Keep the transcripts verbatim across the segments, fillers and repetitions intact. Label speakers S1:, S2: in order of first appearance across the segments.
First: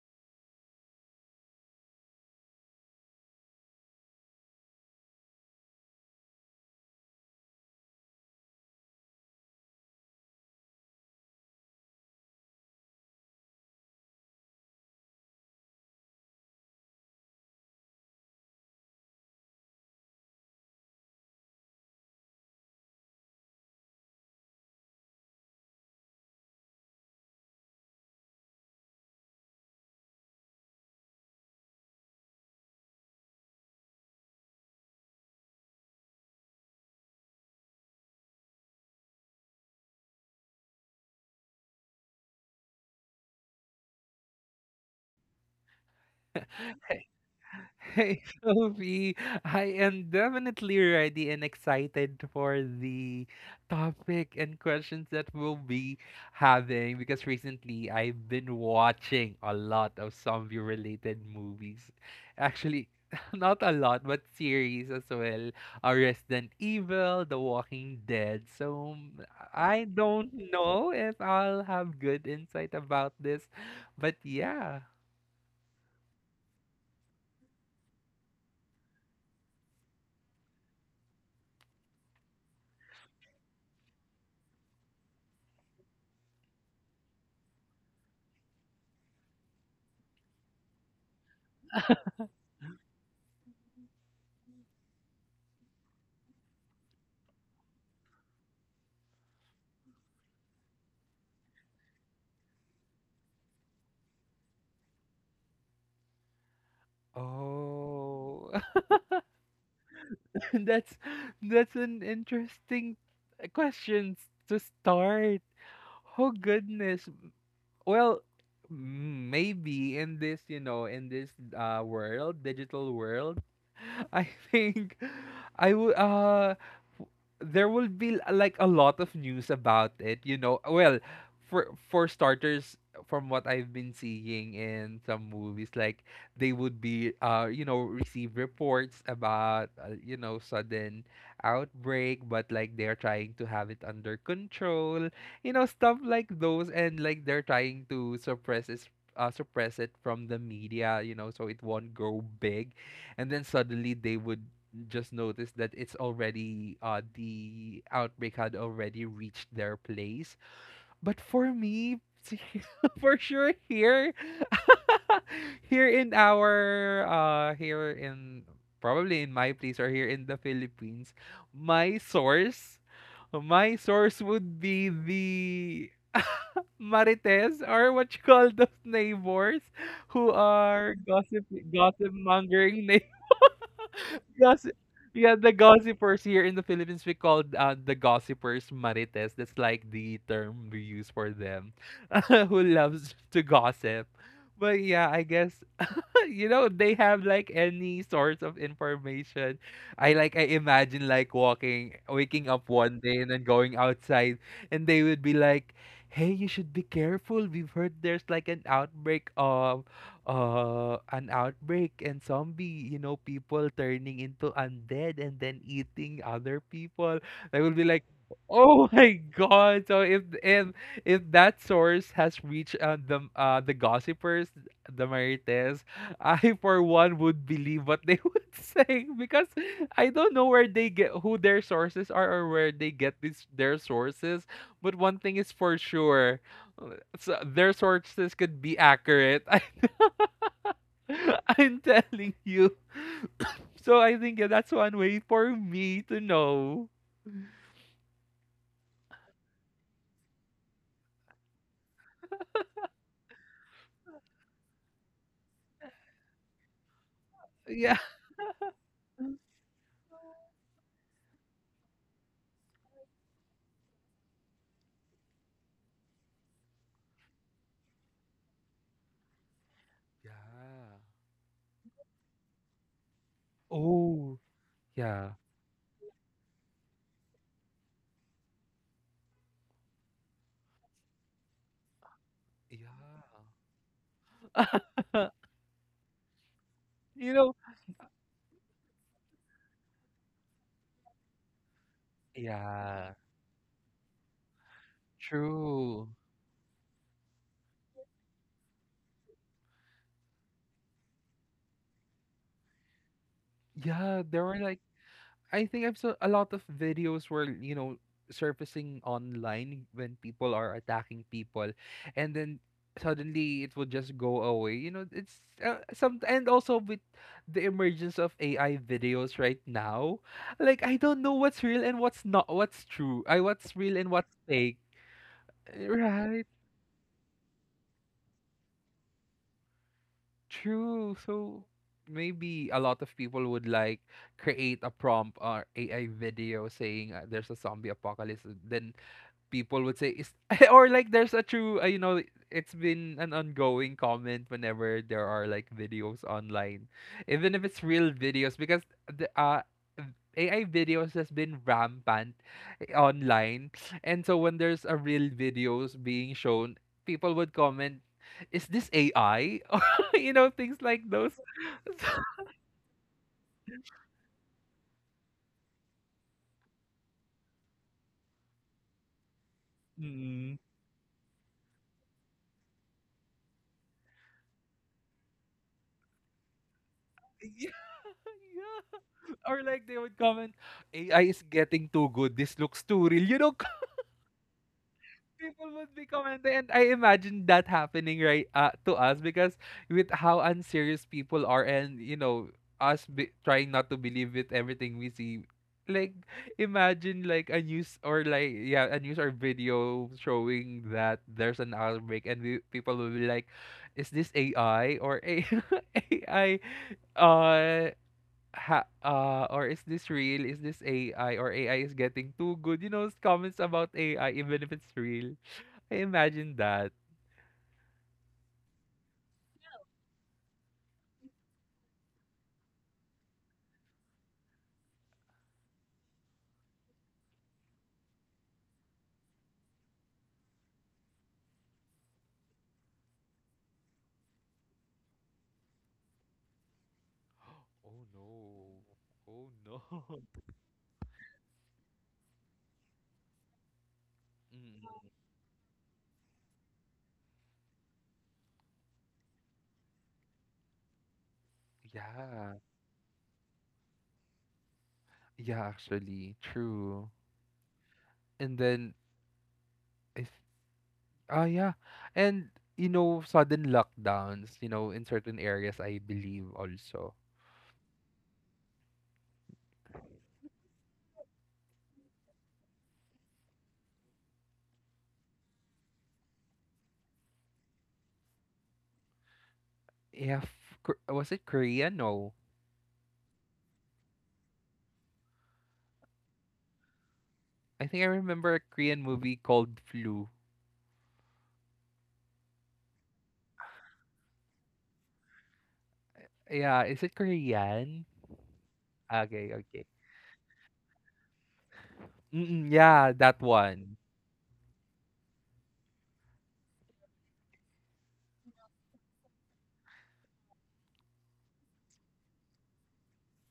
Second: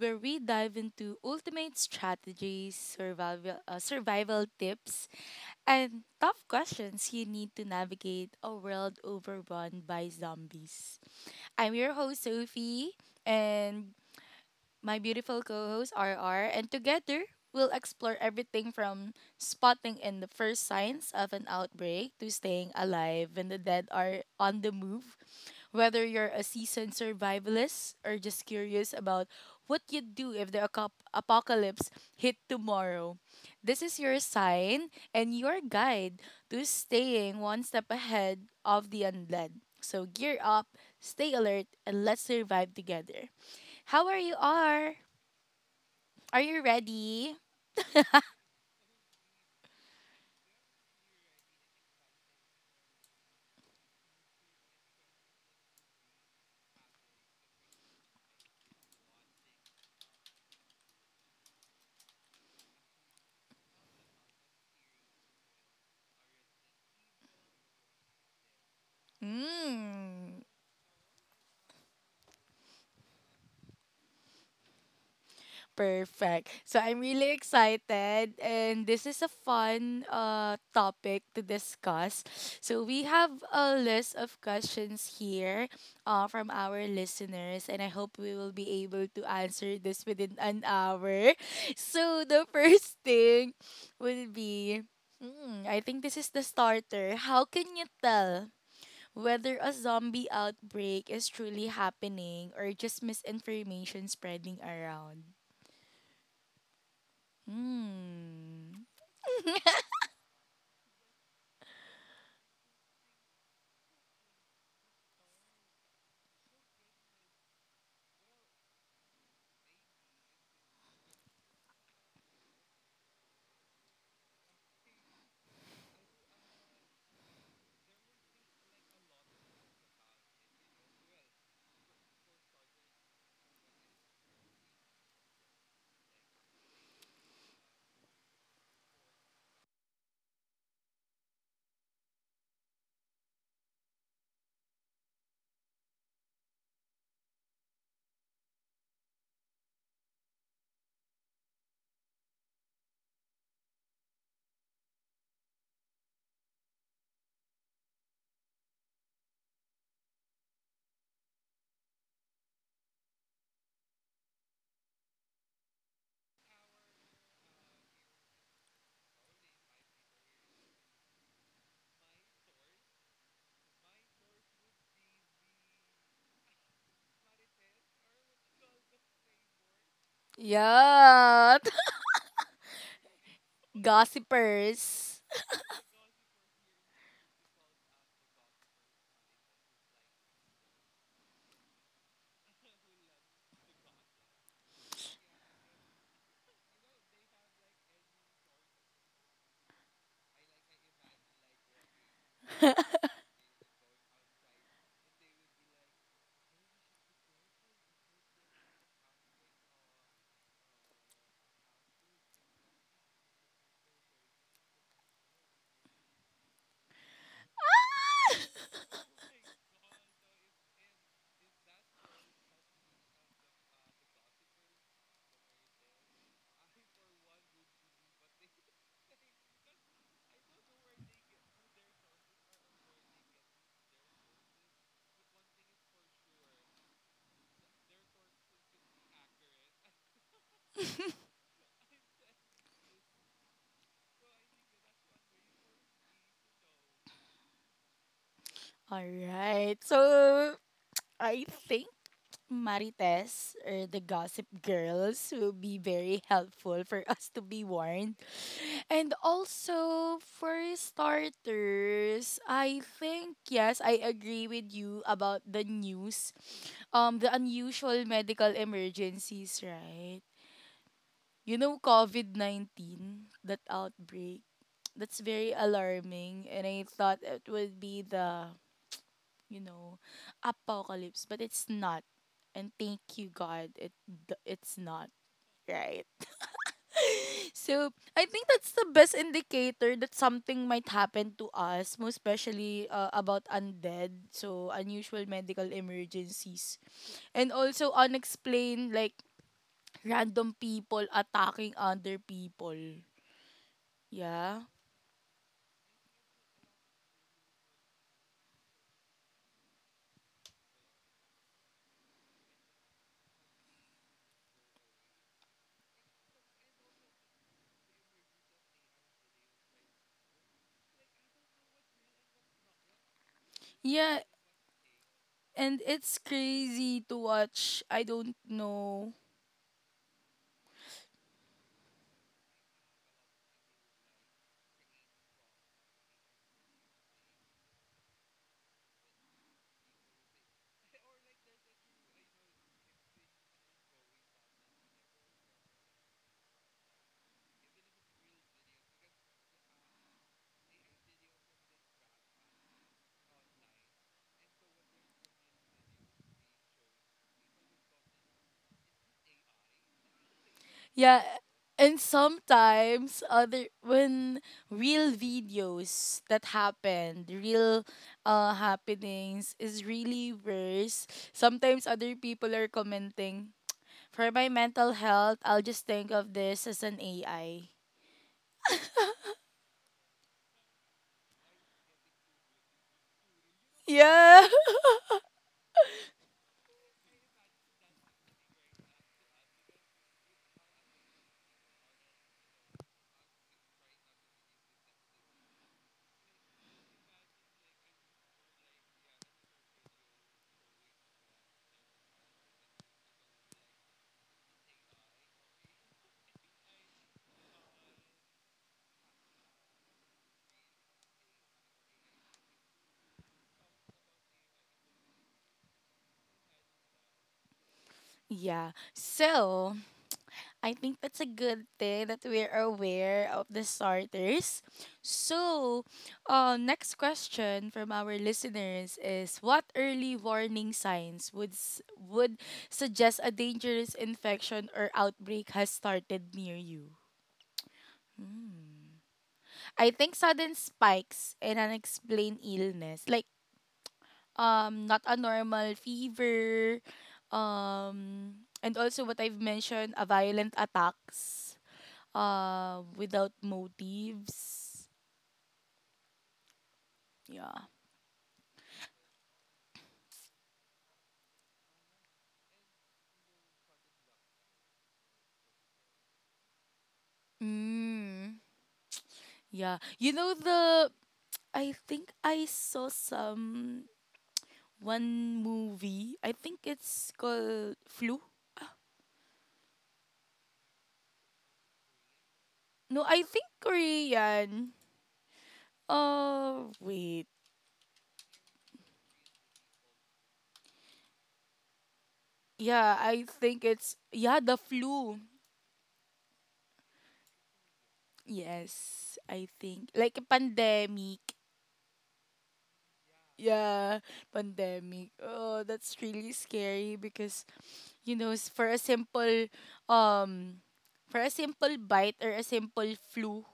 S1: where we dive into ultimate strategies, survival, uh, survival tips, and tough questions you need to navigate a world overrun by zombies. I'm your host, Sophie, and my beautiful co host R R, and together we'll explore everything from spotting in the first signs of an outbreak to staying alive when the dead are on the move. Whether you're a seasoned survivalist or just curious about what you'd do if the aco- apocalypse hit tomorrow, this is your sign and your guide to staying one step ahead of the undead. So gear up, stay alert, and let's survive together. How are you are? Are you ready?
S2: Hey, Sophie. I am definitely ready and excited for the topic and questions that we'll be having because recently I've been watching a lot of zombie related movies. Actually, not a lot, but series as well. Uh, Resident Evil, The Walking Dead. So mm, I don't
S1: Mm,
S2: know if I'll have good insight about this, but yeah.
S1: perfect. So I'm really excited and this is a fun uh topic to discuss. So we have a list of questions here uh from our listeners and I hope we will be able to answer this within an hour. So the first thing would be. Hmm, I think this is the starter. How can you tell whether a zombie outbreak is truly happening or just misinformation spreading around.
S2: Oh,
S1: Hmm.
S2: that's that's an interesting question to start. Oh goodness, well, mm, maybe in this, you know, in this uh world, digital world. I think I would uh w- there will be l- like a lot of news about it, you know. Well, for for starters, from what I've been seeing in some movies, like they would be uh you know receive reports about uh, you know sudden outbreak, but like they're trying to have it under control, you know stuff like those, and like they're trying to suppress it uh, suppress it from the media, you know so it won't go big. And then suddenly they would just notice that it's already uh the outbreak had already reached their place. But for me, for sure here, here in our uh here in, probably in my place, or here in the Philippines, my source, my source would be the Marites, or what you call those neighbors who are gossip
S1: Yeah.
S2: gossip mongering neighbors. Gossip.
S1: Gossipers.
S2: Yeah, the gossipers, here in the Philippines we call uh, the gossipers marites. That's like the term we use for them. Who loves to gossip. But yeah, I guess, you know, they have like any source of information. I like i imagine like walking waking up one day and then going outside, and they would be like, hey, you should be careful, we've heard there's like an outbreak of uh an outbreak, and zombie, you know, people turning into undead and then eating other people. They will be like, oh, my god. So if if if that source has reached uh, the uh the gossipers, the Marites, I for one would believe what they would say, because I don't know where they get, who their sources are, or where they get this their sources. But one thing is for sure, uh, so their sources could be accurate. I, I'm telling you. So I think, yeah, that's one way for me to know.
S1: Alright. So, I think Marites or the gossip girls will be very helpful for us to be
S2: Yeah.
S1: warned. And also, for starters, I think, yes, I agree with you about the news. Um, the unusual medical emergencies, right?
S2: Yeah.
S1: You know, COVID nineteen, that
S2: Oh,
S1: outbreak, that's
S2: yeah.
S1: very alarming. And I thought it would be the, you know, apocalypse, but it's not. And
S2: Yeah.
S1: thank you, God, it d- it's not, right.
S2: You know.
S1: So, I think that's the best indicator that something might happen to us, most especially uh,
S2: Yeah.
S1: about undead, so unusual medical
S2: True.
S1: emergencies. And also unexplained like random people attacking other people.
S2: Yeah, there were
S1: Yeah.
S2: like, I think I've saw a lot of videos where, you know, surfacing online when people are attacking people, and then suddenly it will just go away. You know, it's uh, some. And also with the emergence of A I videos right now, like I don't know what's real and what's not, what's true. I What's real and
S1: Yeah,
S2: what's fake.
S1: and
S2: eh,
S1: it's
S2: Right?
S1: crazy to watch. I don't know.
S2: True. So maybe a lot of people would like create a prompt or A I video saying, uh, there's a zombie apocalypse, then people would say, is, or like, there's a true, uh, you know, it's been an ongoing comment whenever there are like videos online, even if it's real videos, because the uh A I videos has been rampant, eh, online. And so when there's a real videos being shown, people would comment, is this A I? Or, you know things like
S1: Yeah,
S2: those.
S1: and sometimes other when real videos that happened, real uh happenings is really
S2: Mm.
S1: worse. Sometimes other people are commenting, "For my mental health, I'll just think of this as an A I."
S2: Yeah, yeah. Or like they would comment, A I is getting too good. This looks too real. You know,
S1: Yeah.
S2: people would be commenting, and I imagine that happening right, uh, to us, because with how unserious people are, and you know, us be- trying not to believe with everything we see. Like, imagine like a news, or like, yeah, a news or video showing that there's an outbreak, and we, people will be like, is this A I? Or A A I uh ha uh or is this real? Is this A I? Or A I is getting too good? You know, s- comments about A I even if it's real. I imagine that.
S1: Yeah. So, I think that's a good thing that we're aware of the starters. So, uh, next question from our listeners is: what early warning signs would s- would suggest a dangerous infection or outbreak has started near you?
S2: Oh no. Oh no.
S1: I think sudden spikes and unexplained illness, like um,
S2: Mm.
S1: not a normal fever, um, and also what I've mentioned, a violent attacks
S2: Yeah.
S1: uh, without motives.
S2: Yeah, actually. True.
S1: Yeah.
S2: And then, if, ah yeah. And you know, sudden lockdowns, you know, in certain areas, I believe also.
S1: Mm. Yeah. You know the, I think I saw some one movie. I think it's called Flu.
S2: Yeah, f- Kor- was it Korea? No.
S1: No, I think Korean. Oh, wait.
S2: I think I remember a Korean movie called Flu.
S1: Yeah, I think it's yeah, the flu.
S2: Yeah, is it Korean?
S1: Yes, I
S2: Okay, okay.
S1: think like a pandemic.
S2: Mm-mm, yeah, that one.
S1: Yeah, pandemic. Oh, that's really scary because you know, s- for a simple um for a simple bite or a simple flu,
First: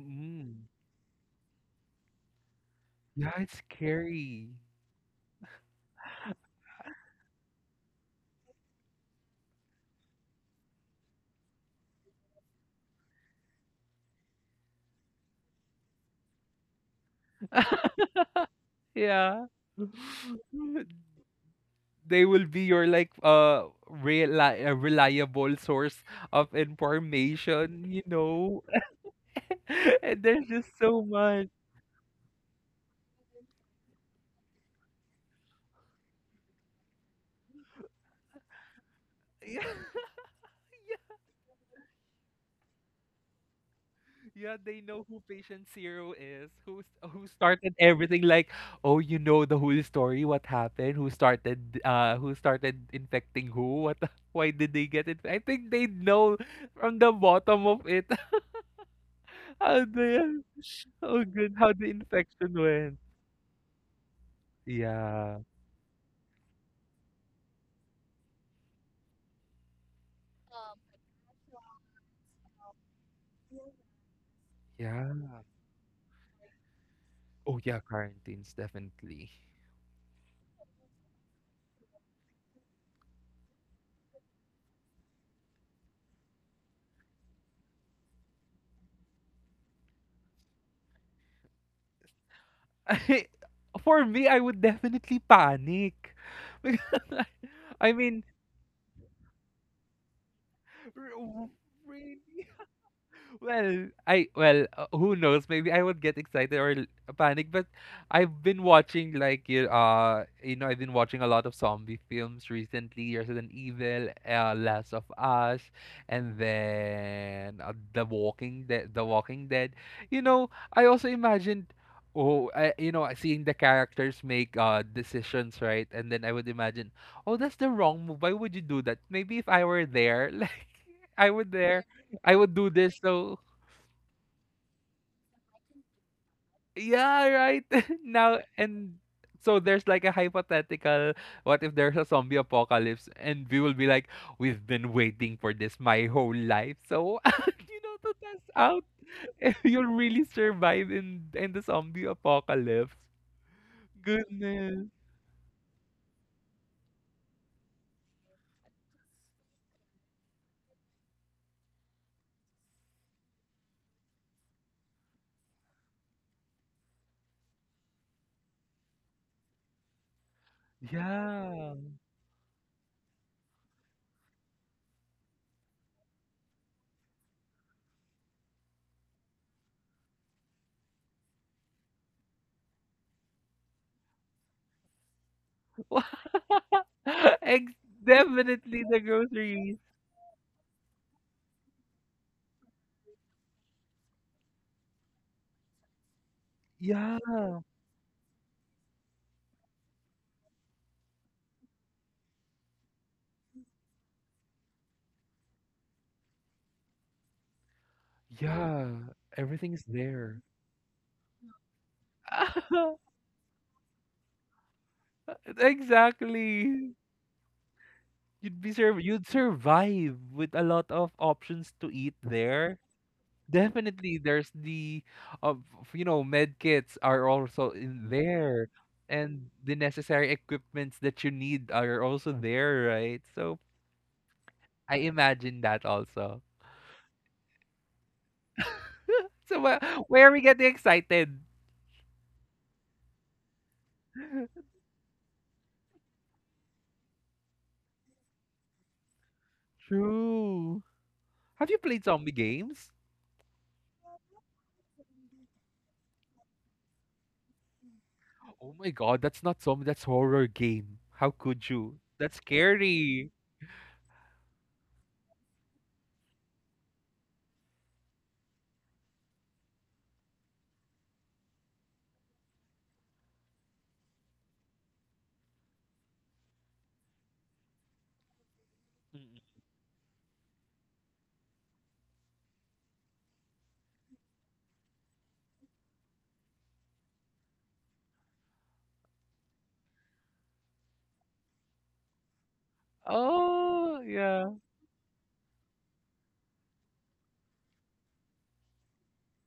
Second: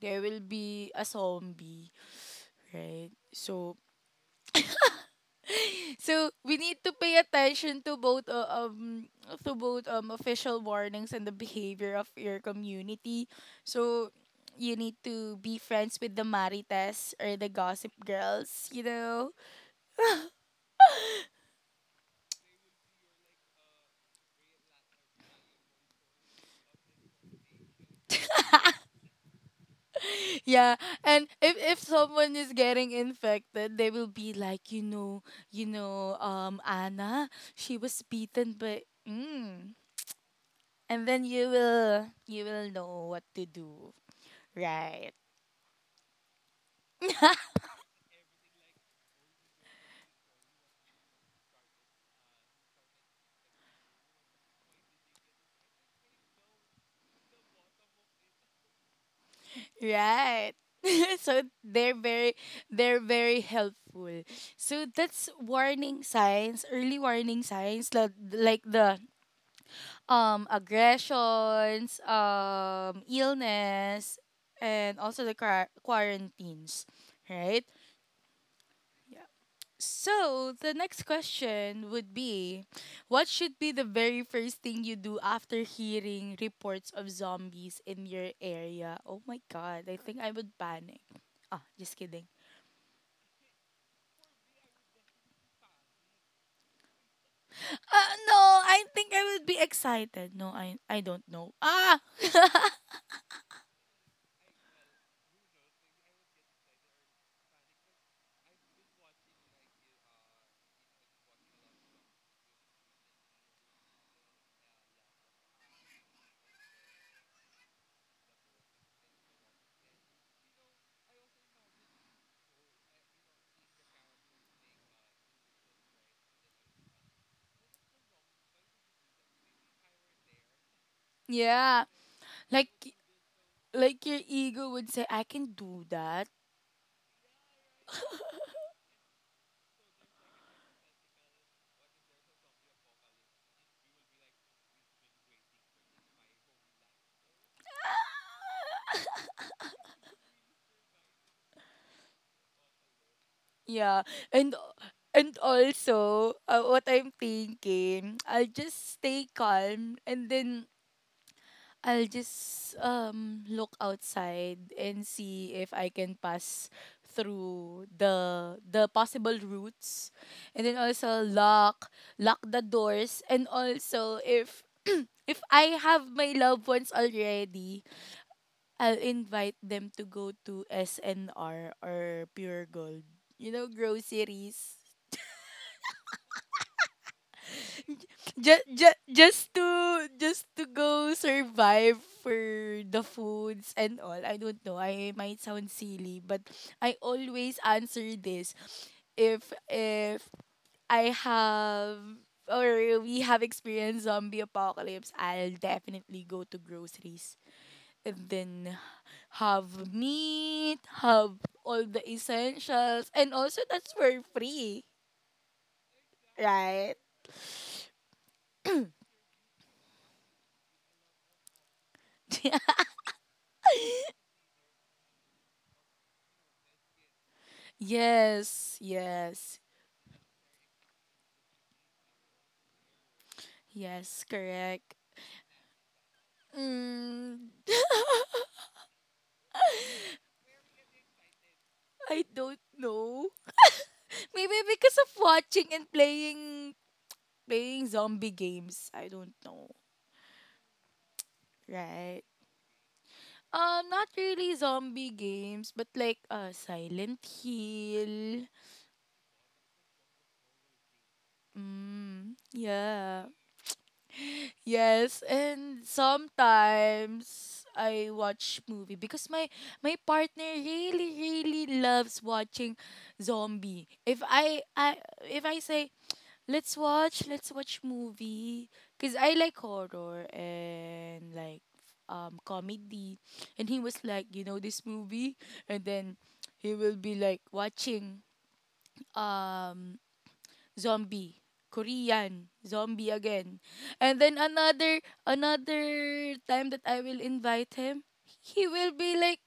S1: there will be a zombie, right?
S2: Yeah, it's
S1: So
S2: scary.
S1: so we need to pay attention to both uh, um to both um official warnings and the behavior of your community. So you need to be friends with the marites or the gossip girls, you know.
S2: Yeah. They will be your like uh reli uh, reliable source of information, you know. And there's just
S1: Yeah,
S2: so
S1: and
S2: much.
S1: if if someone is getting infected, they will be like, you know, you know, um, Anna, she was beaten by, mm. And then you will you will know what to do,
S2: Yeah, they know
S1: right?
S2: who patient zero is, who s- who started everything. Like, oh, you know the whole story, what happened, who started, uh, who started infecting who, what, the- why did they get it? I think they know from the bottom of it. How the,
S1: Right.
S2: oh
S1: So
S2: good, how the
S1: they're very
S2: infection went.
S1: they're very helpful. So that's
S2: Yeah,
S1: warning signs, early warning signs, like like the um aggressions, um illness, and also
S2: yeah.
S1: the quar- quarantines,
S2: Oh
S1: right?
S2: yeah, quarantines
S1: Yeah.
S2: definitely.
S1: So the next question would be, what should be the very first thing you do after hearing reports of zombies in your area? Oh my god, I think I would panic. Ah, just kidding.
S2: I, for me, I would definitely panic. Because I I
S1: Uh,
S2: mean,
S1: no, I think I would be excited. No, I
S2: r-
S1: I don't
S2: w-
S1: know. Ah,
S2: really? Well, I well, uh, who knows? Maybe I would get excited, or l- panic. But I've been watching like, you uh you know, I've been watching a lot of zombie films recently. Resident Evil, uh, Last of Us, and then uh, The Walking Dead, The Walking Dead. You know, I also imagined, oh, I, you know, seeing the characters make uh decisions, right? And then I would imagine, oh, that's the wrong move. Why would you do that? Maybe if I were there, like I would
S1: yeah.
S2: there. I would do
S1: Like
S2: this, so,
S1: like your ego would say I can do that.
S2: yeah, right. Now, and so there's like a hypothetical, what if there's a zombie apocalypse, and we will be like, we've been waiting for this my whole life. So you know, to test out if you'll really survive in in the zombie apocalypse.
S1: Yeah, and
S2: Goodness.
S1: and also uh, what I'm thinking, I'll just stay calm and then I'll just um look outside and see if I can pass through the the possible routes, and then also
S2: Yeah.
S1: lock lock the doors, and also if if I have my loved ones already, I'll invite them to go to S N R or Pure Gold. You know, groceries,
S2: Ex-
S1: just
S2: definitely
S1: just
S2: the
S1: just to
S2: groceries.
S1: just to go survive for the foods and all. I don't know. I might sound silly, but I
S2: Yeah.
S1: always answer this. If if I have or we have experienced zombie apocalypse, I'll definitely go to groceries and then
S2: Yeah. Everything's
S1: have
S2: there.
S1: meat, have all the essentials, and also that's for free,
S2: Exactly.
S1: right?
S2: You'd be sur- you'd survive with a lot of options to eat there. Definitely, there's the, uh, f- you know, med kits are also in there,
S1: Yes,
S2: and
S1: yes.
S2: the necessary equipments that you need are also there, right? So
S1: Yes, correct.
S2: I imagine that also.
S1: Mm.
S2: So wha- where are we getting excited?
S1: I don't know. Maybe because of watching and playing playing zombie games. I don't know.
S2: True. Have you played
S1: Right?
S2: zombie games?
S1: Um, not really zombie games, but like uh Silent Hill.
S2: Oh my God, that's not zombie, that's horror game. How could you?
S1: Mm,
S2: That's
S1: yeah.
S2: scary.
S1: Yes, and sometimes I watch movie because my my partner really really loves watching zombie. If I I if I say let's watch let's watch movie because I
S2: Mm.
S1: like horror and like um comedy, and he was like you know this movie, and then he will be like watching um zombie, korean zombie again,
S2: Oh
S1: and then
S2: yeah.
S1: another another time that I will invite him, he will be like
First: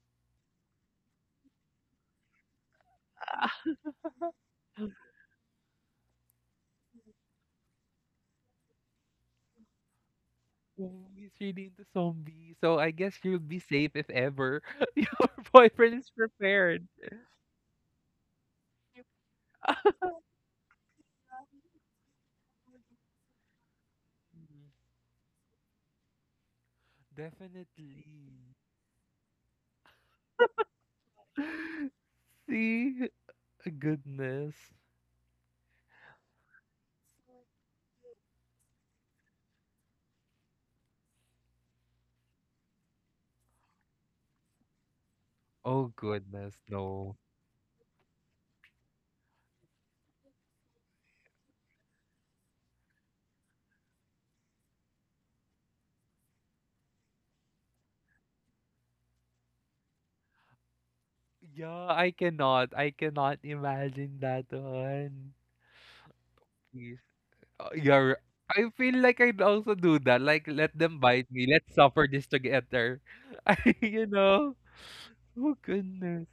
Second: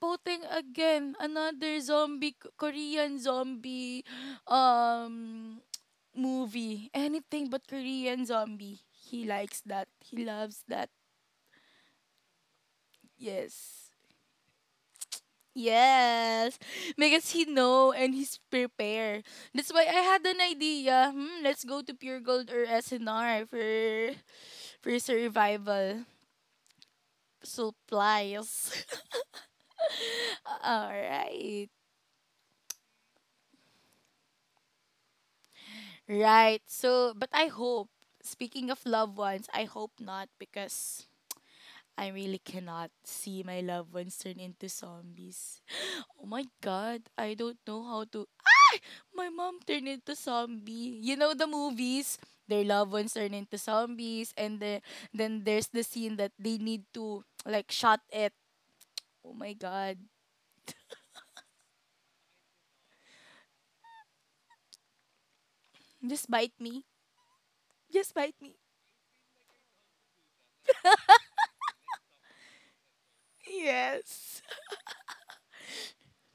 S1: putting again another zombie K- korean zombie um movie. Anything but korean zombie, he likes that, he loves that.
S2: Who is really into zombie. So I guess you'll be
S1: Yes.
S2: safe if ever, your boyfriend is
S1: Yes,
S2: prepared.
S1: because he know and he's prepared. That's why I had an idea. Hmm, let's go to Pure Gold or S N R for
S2: Mm.
S1: for survival
S2: Definitely.
S1: supplies. All right.
S2: See? Goodness.
S1: Right. So, but I hope, speaking of loved ones, I hope not because I really cannot see my loved ones turn into zombies.
S2: Oh,
S1: Oh my
S2: goodness,
S1: god,
S2: no.
S1: I don't know how to. My mom turned into zombie. You know the movies? Their loved ones turn into zombies, and the, then there's the scene that they need to like shot it. Oh my god.
S2: Yeah, I cannot. I cannot imagine that one.
S1: Just bite me.
S2: Please. Uh,
S1: Just
S2: you're,
S1: bite me.
S2: I feel like I'd also do that. Like, let them bite me. Let's suffer this together. I, you
S1: Yes.
S2: know? Oh, goodness.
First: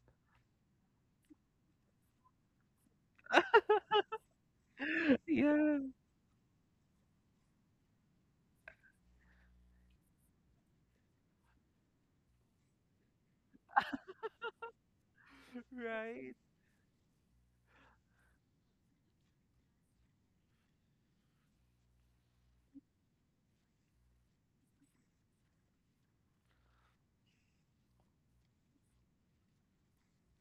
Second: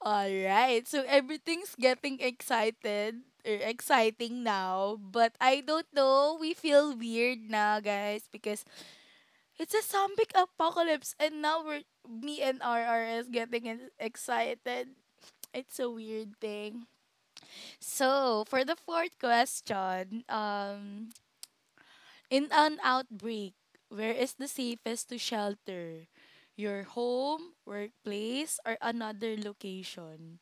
S1: All right. So everything's getting excited or exciting now, but I
S2: Yeah.
S1: don't know. We feel weird now, guys, because it's a zombie apocalypse and now we're, me and R R is getting ex- excited. It's a
S2: Right?
S1: weird thing. So, for the fourth question, um in an outbreak, where is the safest to shelter? Your home, workplace, or another location?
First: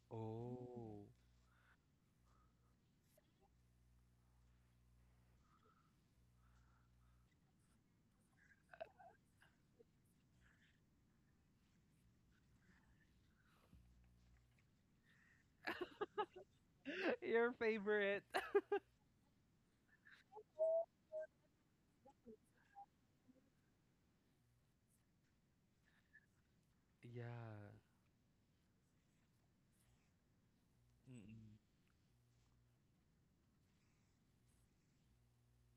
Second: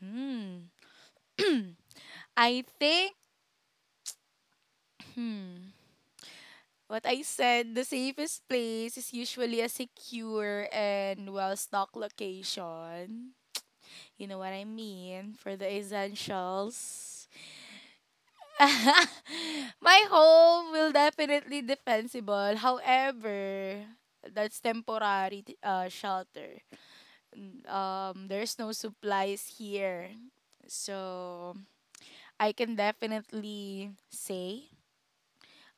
S1: Hmm.
S2: Oh.
S1: I think, hmm, what I said, the safest place is usually a secure and well stocked location. You know what I mean? For the essentials.
S2: Your favorite.
S1: My home will definitely defensible. However, that's temporary t- uh, shelter.
S2: Yeah.
S1: Um, there's no supplies here.
S2: Mm-mm.
S1: So I can definitely say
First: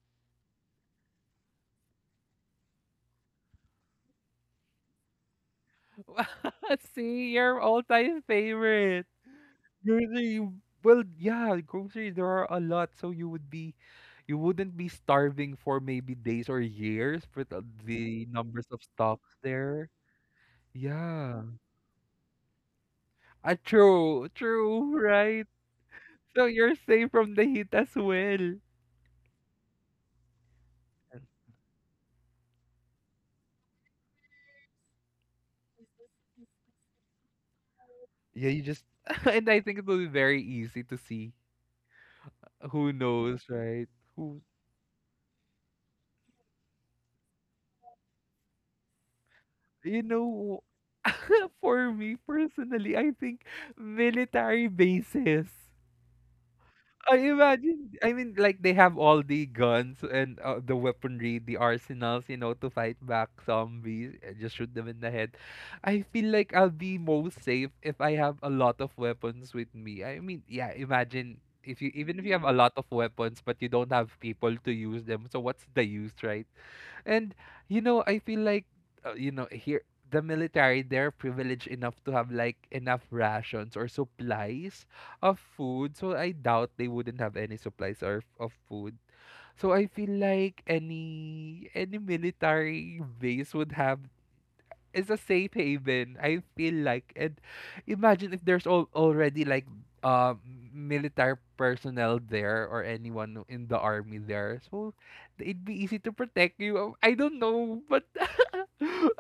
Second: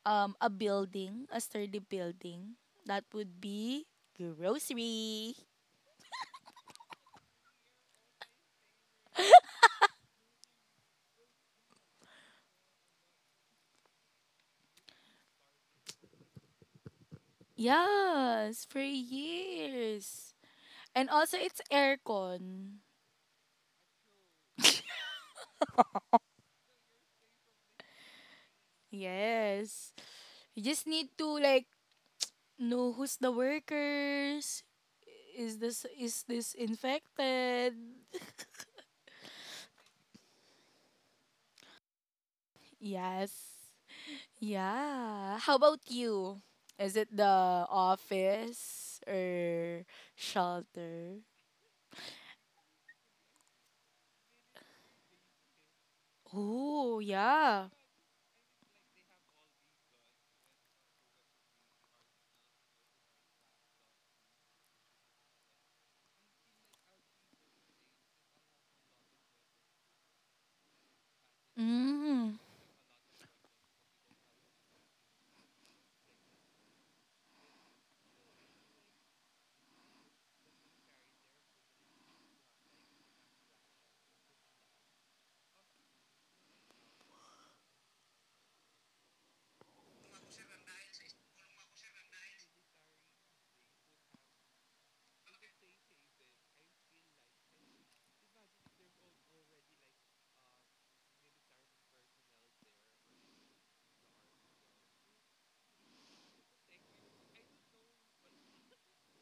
S1: um a building, a sturdy building. That would be grocery.
S2: Wow. See, your all-time favorite. Grocery. Well, yeah, groceries, there are a lot, so you would be, you wouldn't be starving for maybe days or years, for the, the
S1: Yes,
S2: numbers
S1: for
S2: of stocks there.
S1: years. And also
S2: Yeah.
S1: it's aircon.
S2: Ah, true, true, right? So you're safe from the heat as well.
S1: Yes. You just need to like know who's the workers. Is this is this infected?
S2: Yeah, you just and I think it will be very easy to see who
S1: Yes.
S2: knows, right? Who
S1: Yeah. How about you? Is it the office or
S2: you know
S1: shelter?
S2: for me personally, I think military bases.
S1: Oh,
S2: I
S1: yeah.
S2: imagine, I mean, like they have all the guns and, uh, the weaponry, the arsenals, you know, to fight back zombies and just shoot them in the head. I feel like I'll be most safe if I have a lot of weapons with me. I mean, yeah, imagine if you, even if you
S1: Mm,
S2: have a lot of weapons but you don't have people to use them, so what's the use, right? And you know, I feel like, uh, you know, here, the military, they're privileged enough to have like enough rations or supplies of food. So I doubt they wouldn't have any supplies or of food. So I feel like any any military base would have, is a safe haven. I feel like. And imagine if there's al- already like, um, military personnel there, or anyone who- in the army there. So it'd be easy to protect you. Um, I don't know, but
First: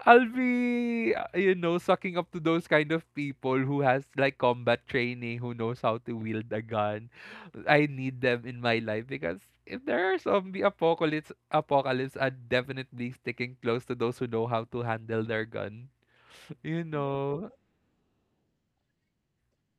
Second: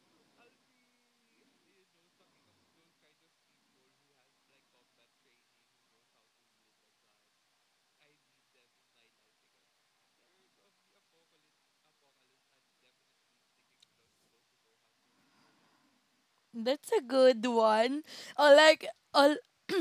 S2: I'll be, uh, you know, sucking up to those kind of people who has like combat training, who knows how to wield a gun. I need them in my life, because if there are zombie apocalypse, apocalypse, I'd definitely sticking close to those who know how to handle their gun. You
S1: that's a good
S2: know,
S1: one. Oh, like, oh,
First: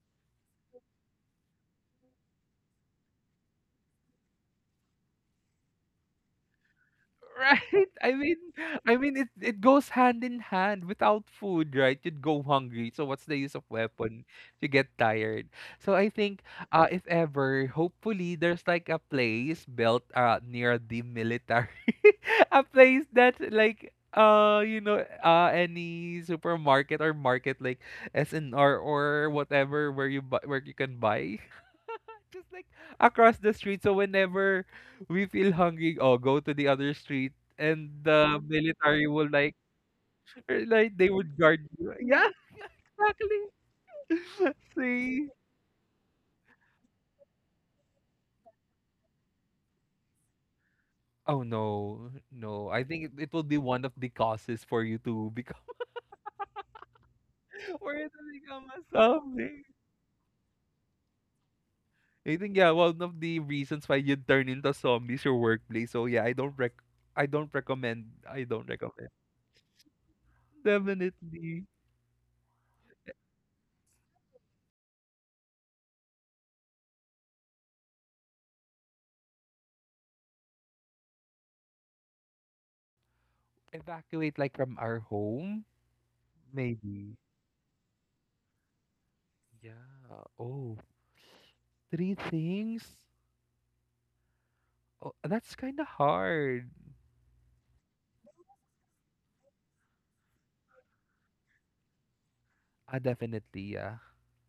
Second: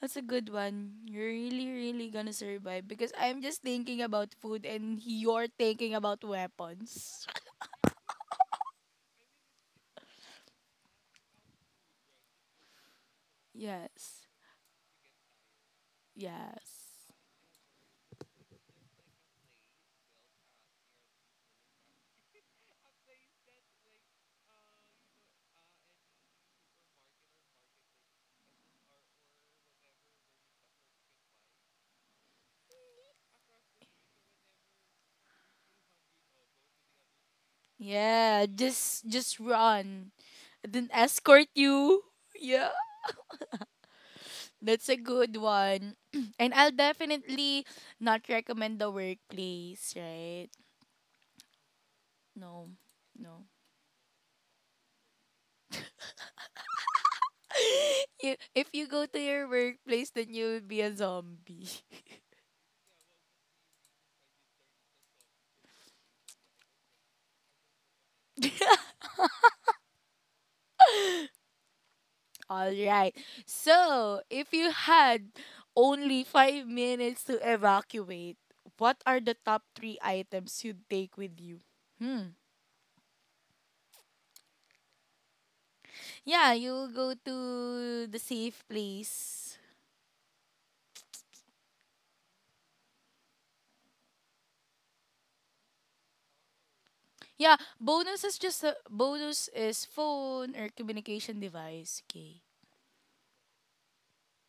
S1: that's a good one. You're really, really gonna survive because I'm just thinking about food and you're thinking about weapons.
S2: right? I mean, I mean, it it goes hand in hand. Without food, right, you'd go hungry. So what's the use of weapon
S1: Yes.
S2: if you get tired? So I think, uh,
S1: Yes.
S2: if ever, hopefully there's like a place built uh near the military. A place that like, uh you know, uh any supermarket or market like S N R or whatever, where you buy where you can buy, just like, across the street. So whenever we feel hungry, oh, go to the other street, and the
S1: Yeah,
S2: military
S1: just
S2: will
S1: just
S2: like,
S1: run. Then
S2: like they would
S1: escort
S2: guard you.
S1: you.
S2: Yeah,
S1: Yeah.
S2: exactly.
S1: That's a
S2: See.
S1: good one. And I'll definitely not recommend the workplace, right?
S2: Oh no, no!
S1: No.
S2: I think it, it will
S1: No.
S2: be one of the causes for you to become for you to
S1: You,
S2: become
S1: if
S2: a
S1: you go to your
S2: zombie.
S1: workplace, then you'll be a zombie.
S2: I think yeah, one of the reasons why you turn into zombies your workplace. So yeah, I don't rec I don't recommend I don't recommend. Definitely
S1: All right. So, if you had only five minutes to evacuate, what are the top three items you'd take with you? Hmm.
S2: evacuate like from our home,
S1: Yeah, you'll
S2: maybe.
S1: go to the safe place.
S2: Yeah. Oh, three things? Oh, that's kind of hard.
S1: Yeah, bonus is just a bonus is phone or communication device. Okay.
S2: Ah, definitely, yeah.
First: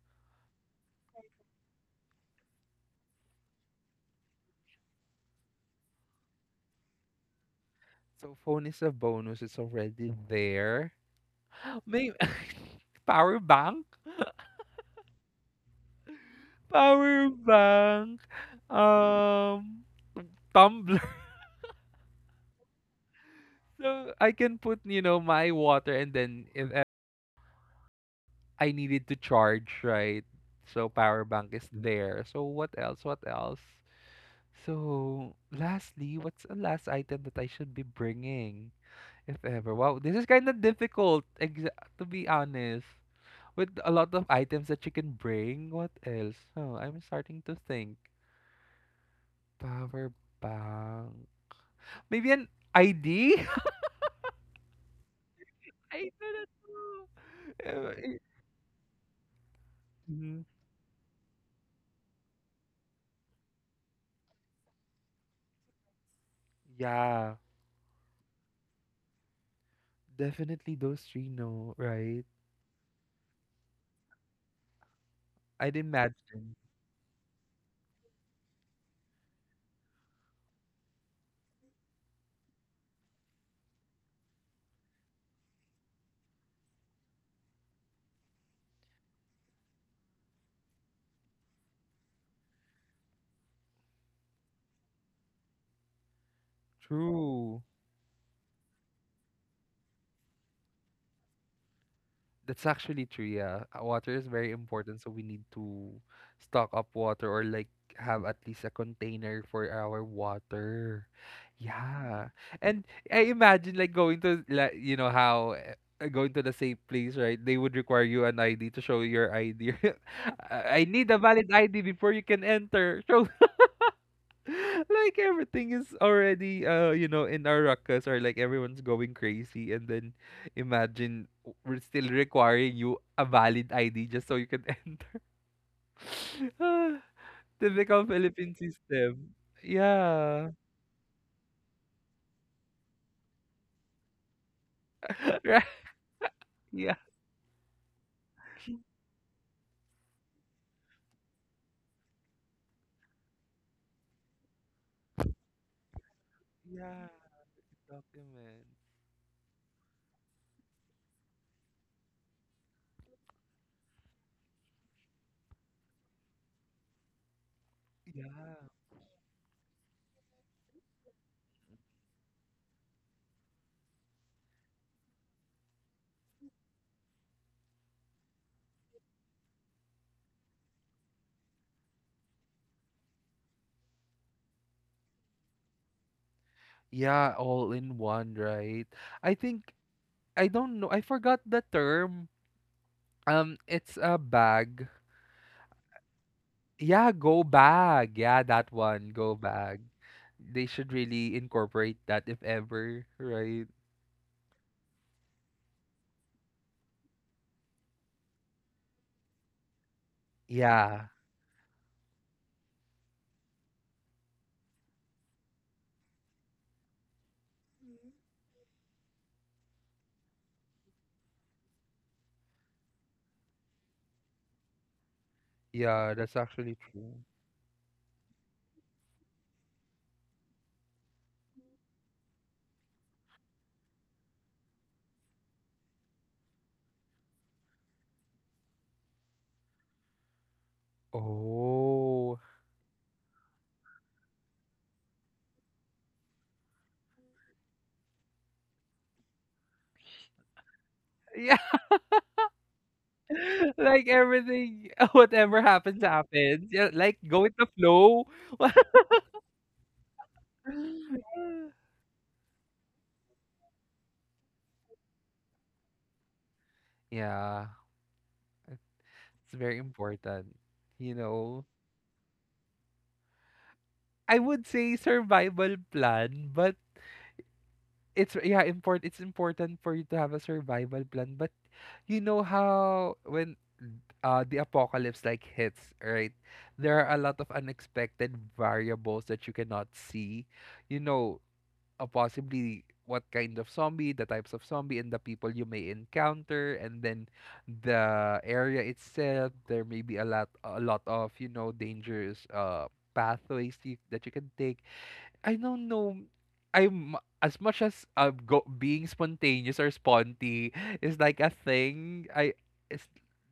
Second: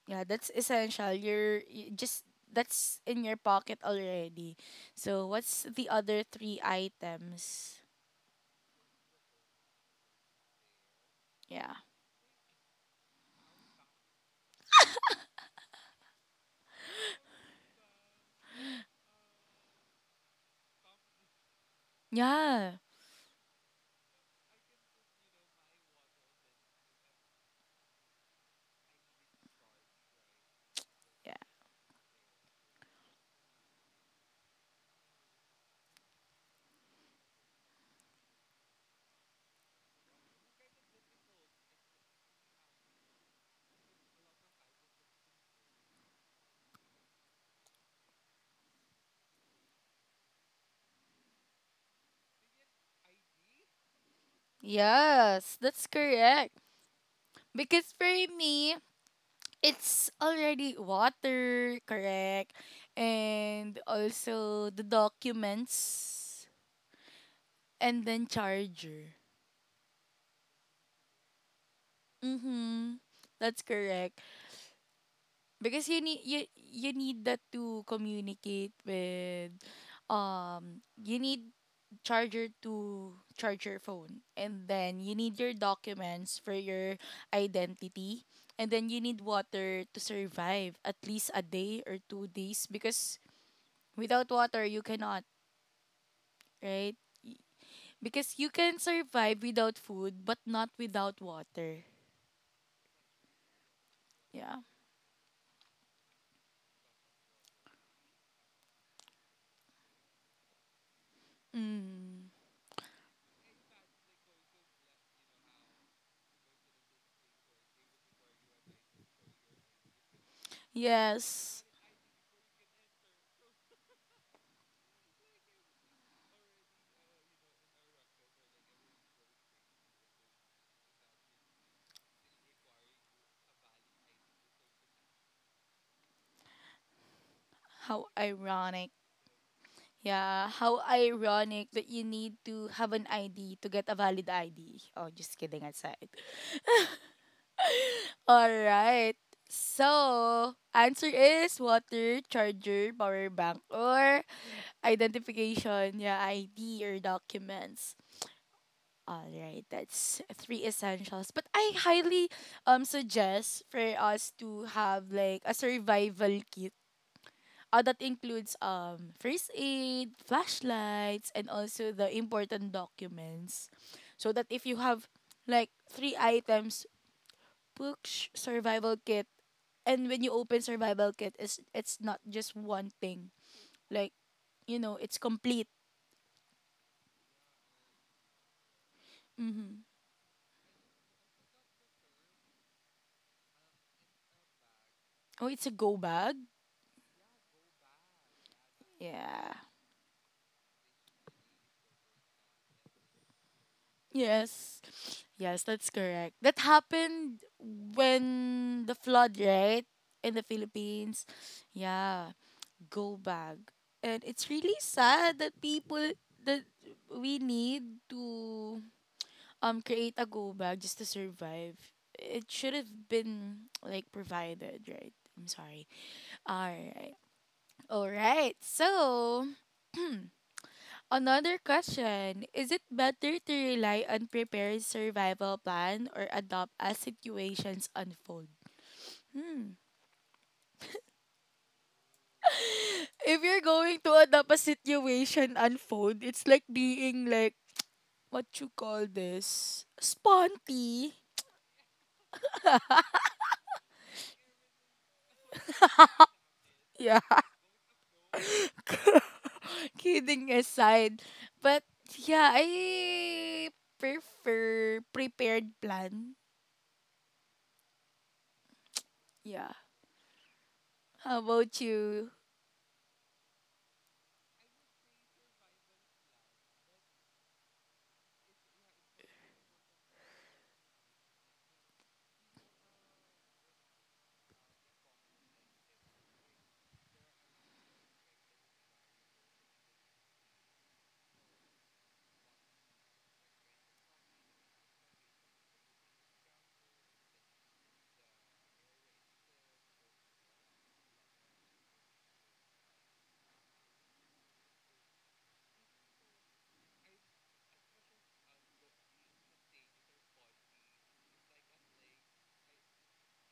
S1: Yeah, that's essential. You're you just, that's in your pocket already. So what's the other three items?
S2: So phone is a bonus. It's already there.
S1: Yeah.
S2: Maybe power bank, power bank, um, tumbler.
S1: Yeah.
S2: So I can put, you know, my water, and then if e- I needed to charge, right? So power
S1: Yeah.
S2: bank is there. So what else? What else? So lastly, what's the last item that I should be bringing? If ever. Wow, this is kind of difficult, exa- to be honest. With a lot of items that you can bring, what else? Oh, I'm starting to think. Power bank. Maybe an I D?
S1: Yes, that's
S2: I don't
S1: correct.
S2: know. Uh,
S1: Because for
S2: it-
S1: me, it's
S2: mm,
S1: already water, correct? And also the documents
S2: Yeah,
S1: and then charger.
S2: definitely those three, no, right?
S1: Mhm. That's correct.
S2: I'd
S1: Because you need you
S2: imagine.
S1: you need that to communicate with, um you need charger to charge your phone, and then you need your documents for your identity, and then you need water to survive at least a day or two days, because without water you cannot, right? Y-
S2: True.
S1: because you can survive without food but not without water.
S2: That's actually true, yeah. Uh, Water is very
S1: Yeah.
S2: important, so we need to stock up water or like have at least a container for our water. Yeah.
S1: Mm.
S2: And I imagine like going to like you know how uh, going to the safe place, right? They would require you an I D to show your I D. I I need a valid
S1: Yes.
S2: I D before you can enter. Show like everything is already uh you know in our ruckus or like everyone's going crazy and then imagine w- we're still requiring you a valid I D just so you can enter. Ah, typical
S1: How
S2: Philippine
S1: ironic.
S2: system. Yeah.
S1: Yeah, how ironic that you need to have an I D to get a valid I D. Oh, just
S2: Right.
S1: kidding aside.
S2: Yeah.
S1: All right. So, answer is water, charger, power bank, or identification, yeah, I D or
S2: Yeah.
S1: documents.
S2: Document.
S1: All right, that's three essentials. But I highly um suggest for us to have like a survival kit. Uh, that includes
S2: Yeah.
S1: um first aid, flashlights, and also the important documents. So that if you have like three items, books, survival kit, and when you open survival kit, it's it's not just one thing. Like you know, it's complete.
S2: Yeah, all in one, right? I think
S1: Mm-hmm.
S2: I don't know. I forgot the term. Um, it's a bag.
S1: Oh, it's a go bag.
S2: Yeah, go bag. Yeah, that one, go
S1: Yeah.
S2: bag. They should really incorporate that if ever, right?
S1: Yes. Yes, that's correct. That happened when the flood, right? In the
S2: Yeah.
S1: Philippines. Yeah. Go bag. And it's really sad that people, that we need to um create a go bag just to survive. It should have been like provided, right? I'm sorry.
S2: Yeah, that's
S1: All
S2: actually
S1: right.
S2: true.
S1: All right. So, another question. Is it better to rely on prepared survival plan or adopt as situations unfold?
S2: Oh.
S1: If you're going to adopt a situation unfold, it's like being like what you call this sponty.
S2: Yeah. Like everything, whatever happens, happens. Yeah, like
S1: Yeah.
S2: go with the flow.
S1: Kidding aside, but yeah, I prefer prepared plan.
S2: Yeah, it's
S1: Yeah.
S2: very important, you
S1: How
S2: know.
S1: about you?
S2: I would say survival plan, but it's yeah important, it's important for you to have a survival plan, but you know how when uh the apocalypse like hits, right? There are a lot of unexpected variables that you cannot see, you know, uh, possibly what kind of zombie, the types of zombie and the people you may encounter, and then the area itself, there may be a lot a lot of, you know, dangerous uh pathways you, that you can take. I don't know. I'm as much as uh, go, being spontaneous or sponty is like a thing. I it's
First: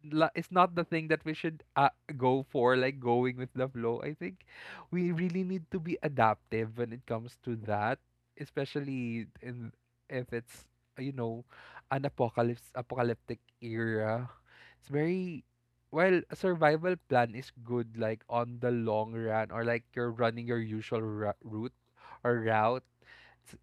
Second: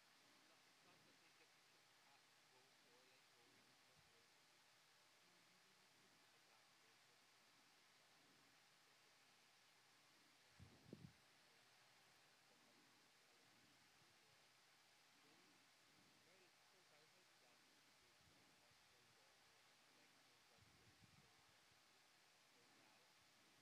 S2: la- it's not the thing that we should uh, go for. Like going with the flow. I think we really need to be adaptive when it comes to that, especially in, if it's, you know, an apocalypse apocalyptic era. It's very, well, a survival plan is good like on the long run, or like you're running your usual ra- route or route,